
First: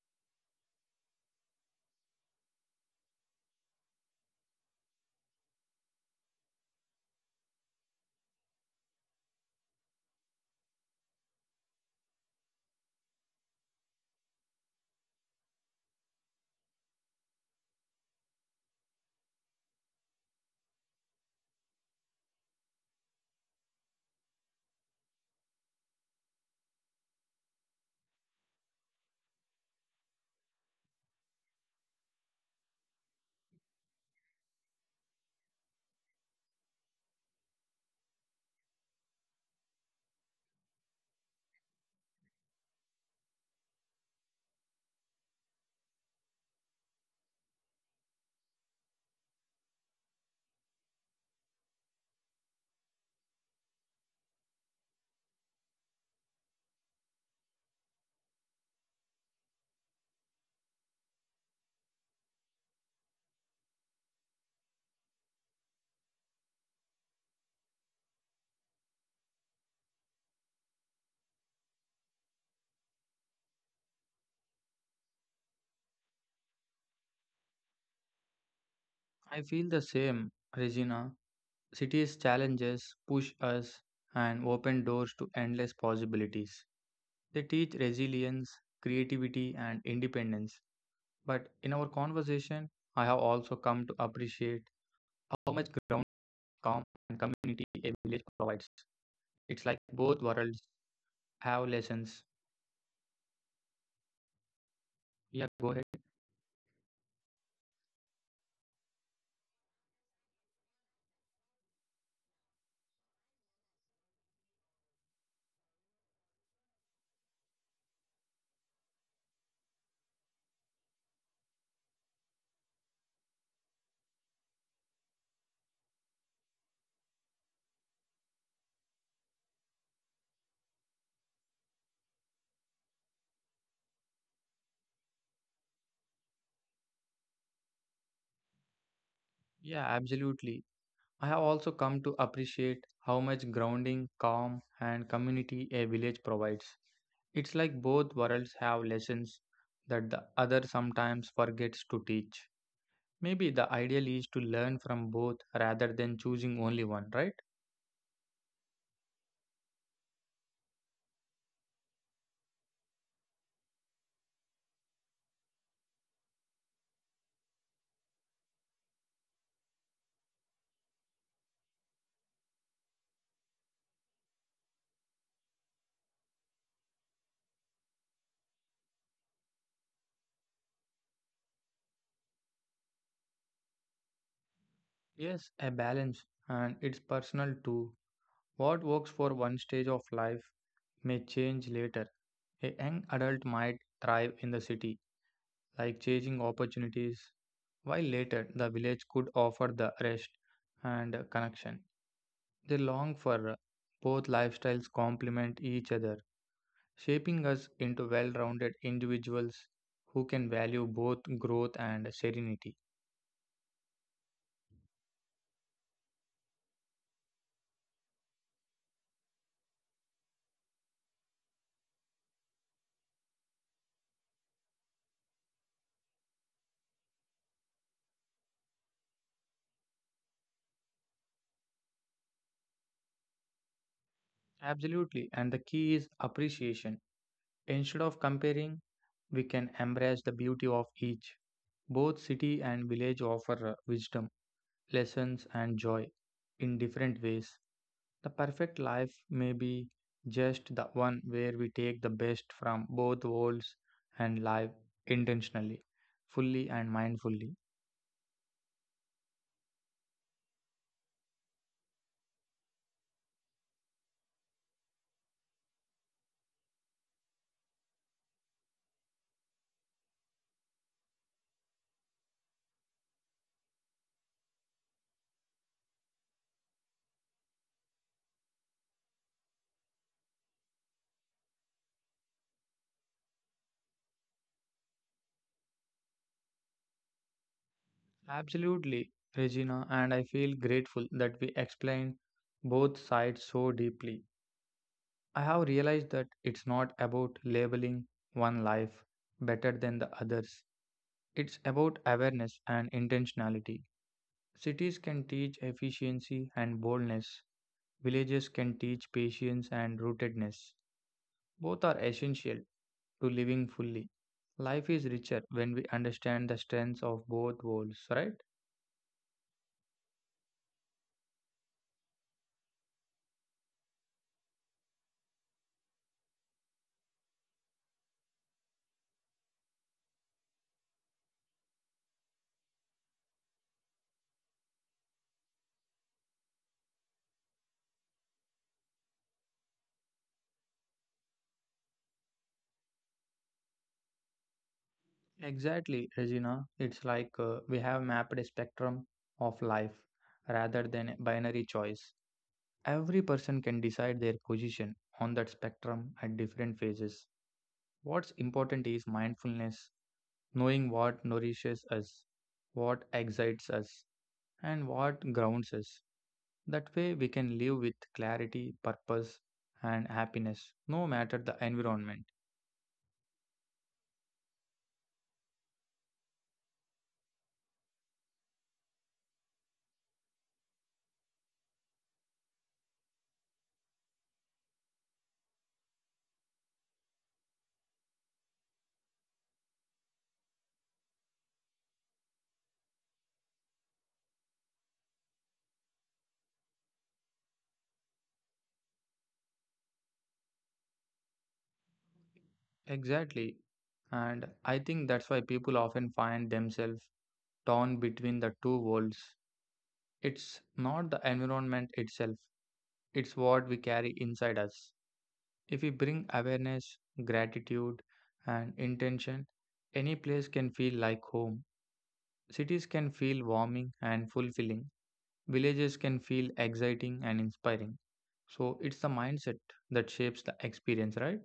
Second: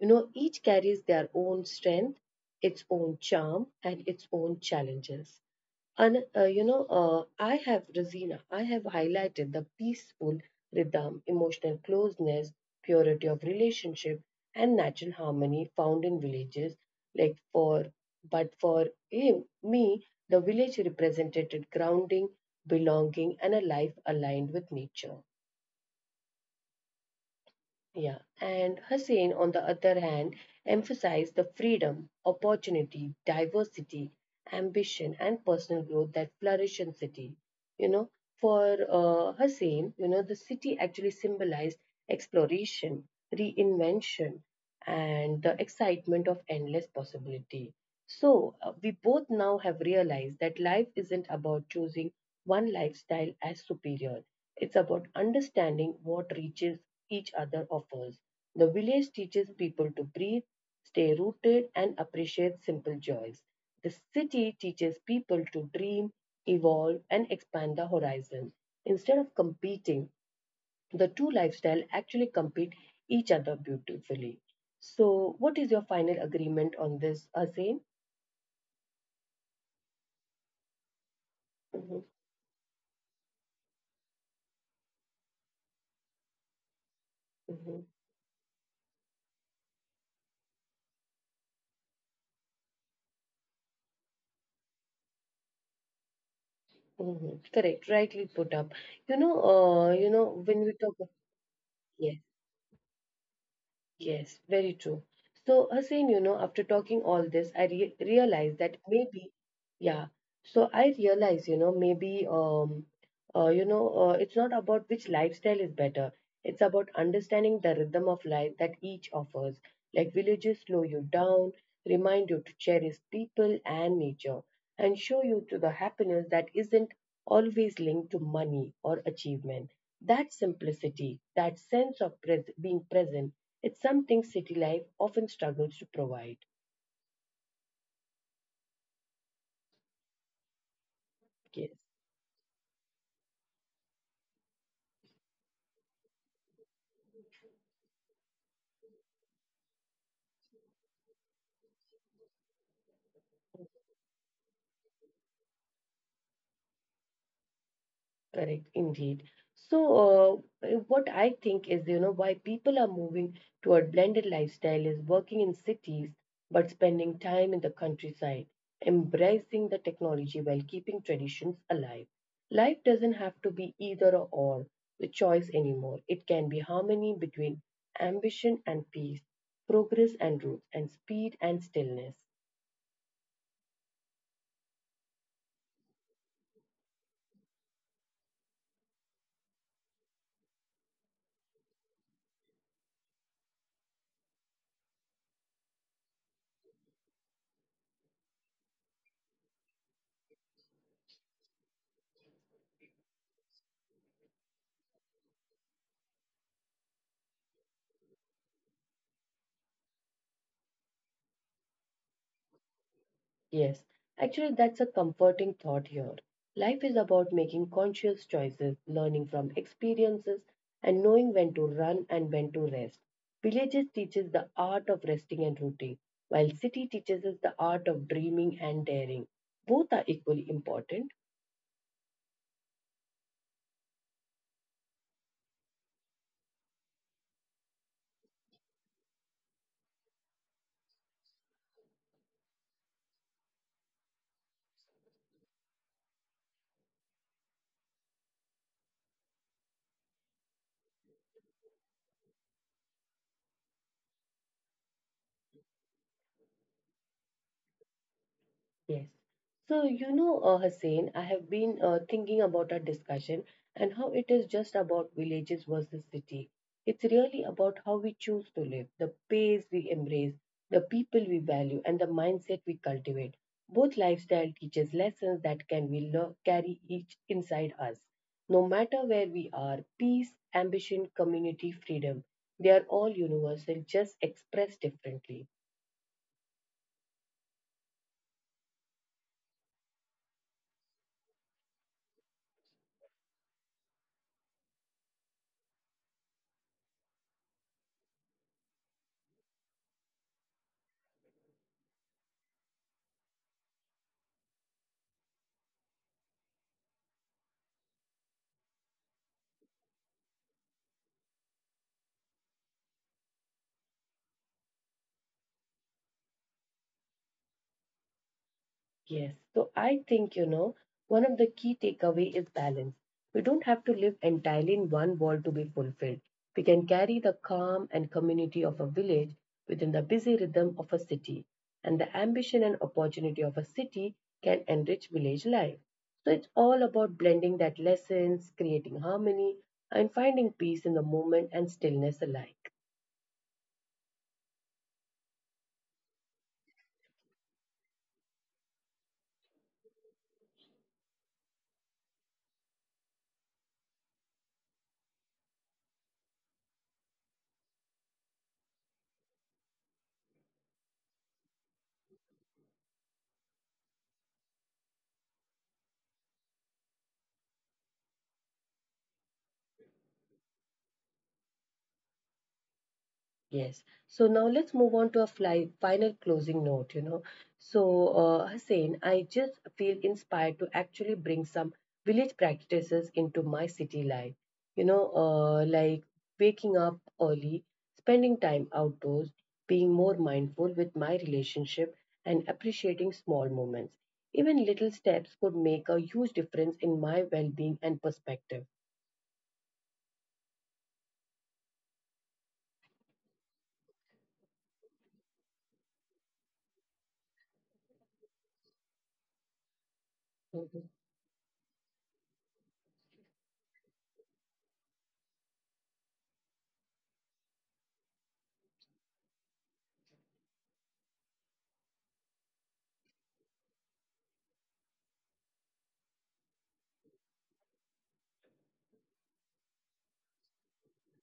S1: You know, each carries their own strength, its own charm, and its own challenges. I have Rosina, I have highlighted the peaceful rhythm, emotional closeness, purity of relationship, and natural harmony found in villages. Like for, but for him, me, the village represented grounding, belonging, and a life aligned with nature. Yeah, and Hussein, on the other hand, emphasized the freedom, opportunity, diversity, ambition, and personal growth that flourish in city, you know, for Hasim, you know the city actually symbolized exploration, reinvention, and the excitement of endless possibility. So we both now have realized that life isn't about choosing one lifestyle as superior, it's about understanding what reaches each other offers. The village teaches people to breathe, stay rooted, and appreciate simple joys. The city teaches people to dream, evolve, and expand the horizon. Instead of competing, the two lifestyle actually compete each other beautifully. So, what is your final agreement on this, Asim?
S2: I feel the same, Regina.
S1: hmm
S2: Cities' challenges push us and open doors to endless possibilities. They teach
S1: hmm
S2: resilience, creativity, and independence. But in our conversation, I have also come to appreciate how much ground, calm, and community a
S1: Correct,
S2: village
S1: rightly put
S2: provides.
S1: up.
S2: It's like both worlds
S1: When we talk,
S2: have lessons.
S1: yes. Yes, very true.
S2: Yeah, go
S1: So,
S2: ahead.
S1: Hussein, you know, after talking all this, I re realized that maybe, yeah. So I realized, you know, maybe, you know, it's not about which lifestyle is better. It's about understanding the rhythm of life that each offers. Like villages slow you down, remind you to cherish people and nature, and show you to the happiness that isn't always linked to money or achievement. That simplicity, that sense of pres being present, it's something city life often struggles to provide.
S2: Yeah, absolutely. I have also
S1: Yes,
S2: come to appreciate how much grounding, calm, and community a village provides. It's like both worlds have lessons that the other sometimes forgets to teach. Maybe the ideal is to learn from both rather than choosing only one, right?
S1: correct, indeed. So, what I think is, you know, why people are moving toward blended lifestyle is working in cities but spending time in the countryside, embracing the technology while keeping traditions alive. Life doesn't have to be either or the choice anymore. It can be harmony between ambition and peace, progress and roots, and speed and stillness.
S2: Yes, a balance, and it's personal too. What works for one stage of life may change later. A young adult might thrive in the city, like changing opportunities, while later the village could offer the rest and connection. They long for both lifestyles complement each other, shaping us into well rounded individuals who can value both growth and serenity.
S1: Yes, actually, that's a comforting thought here. Life is about making conscious choices, learning from experiences, and knowing when to run and when to rest. Villages teaches the art of resting and rooting, while city teaches us the art of dreaming and daring. Both are equally important.
S2: Absolutely, and the key is appreciation. Instead of comparing, we can embrace the beauty of each. Both city and village offer wisdom, lessons, and joy in different ways. The perfect life may be just the one where we take the best from both worlds and live intentionally, fully and mindfully.
S1: Yes. So, you know, Hussein, I have been thinking about our discussion and how it is just about villages versus city. It's really about how we choose to live, the pace we embrace, the people we value, and the mindset we cultivate. Both lifestyle teaches lessons that carry each inside us. No matter where we are, peace, ambition, community, freedom, they are all universal, just expressed differently.
S2: Absolutely, Regina, and I feel grateful that we explained both sides so deeply. I have realized that it's not about labeling one life better than the others. It's about awareness and intentionality. Cities can teach efficiency and boldness, villages can teach patience and rootedness. Both are essential to living fully. Life is richer when we understand the strengths of both worlds, right?
S1: Yes. So I think, you know, one of the key takeaway is balance. We don't have to live entirely in one world to be fulfilled. We can carry the calm and community of a village within the busy rhythm of a city. And the ambition and opportunity of a city can enrich village life. So it's all about blending that lessons, creating harmony, and finding peace in the moment and stillness alike.
S2: Exactly, Regina. It's like we have mapped a spectrum of life rather than a binary choice. Every person can decide their position on that spectrum at different phases. What's important is mindfulness, knowing what nourishes us, what excites us, and what grounds us. That way, we can live with clarity, purpose, and happiness, no matter the environment.
S1: Yes. So now let's move on to a final closing note, you know. So, Hussein, I just feel inspired to actually bring some village practices into my city life. You know, like waking up early, spending time outdoors, being more mindful with my relationship, and appreciating small moments. Even little steps could make a huge difference in my well-being and perspective.
S2: Exactly. And I think that's why people often find themselves torn between the two worlds. It's
S1: Mm-hmm.
S2: not the environment itself, it's what we carry inside us. If we bring awareness, gratitude, and intention, any place can feel like home. Cities can feel warming and fulfilling, villages can feel exciting and inspiring. So it's the mindset that shapes the experience, right?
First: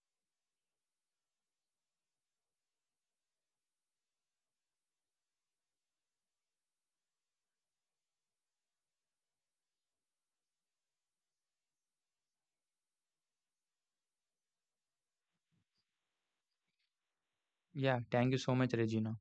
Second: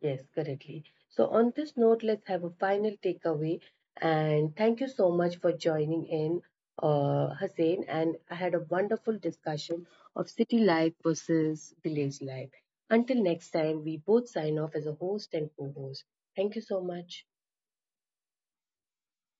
S1: Yes, correctly. So, on this note, let's have a final takeaway. And thank you so much for joining in, Hussein. And I had a wonderful discussion of city life versus village life. Until next time, we both sign off as a host and co host. Thank you so much.
S2: Yeah, thank you so much, Regina.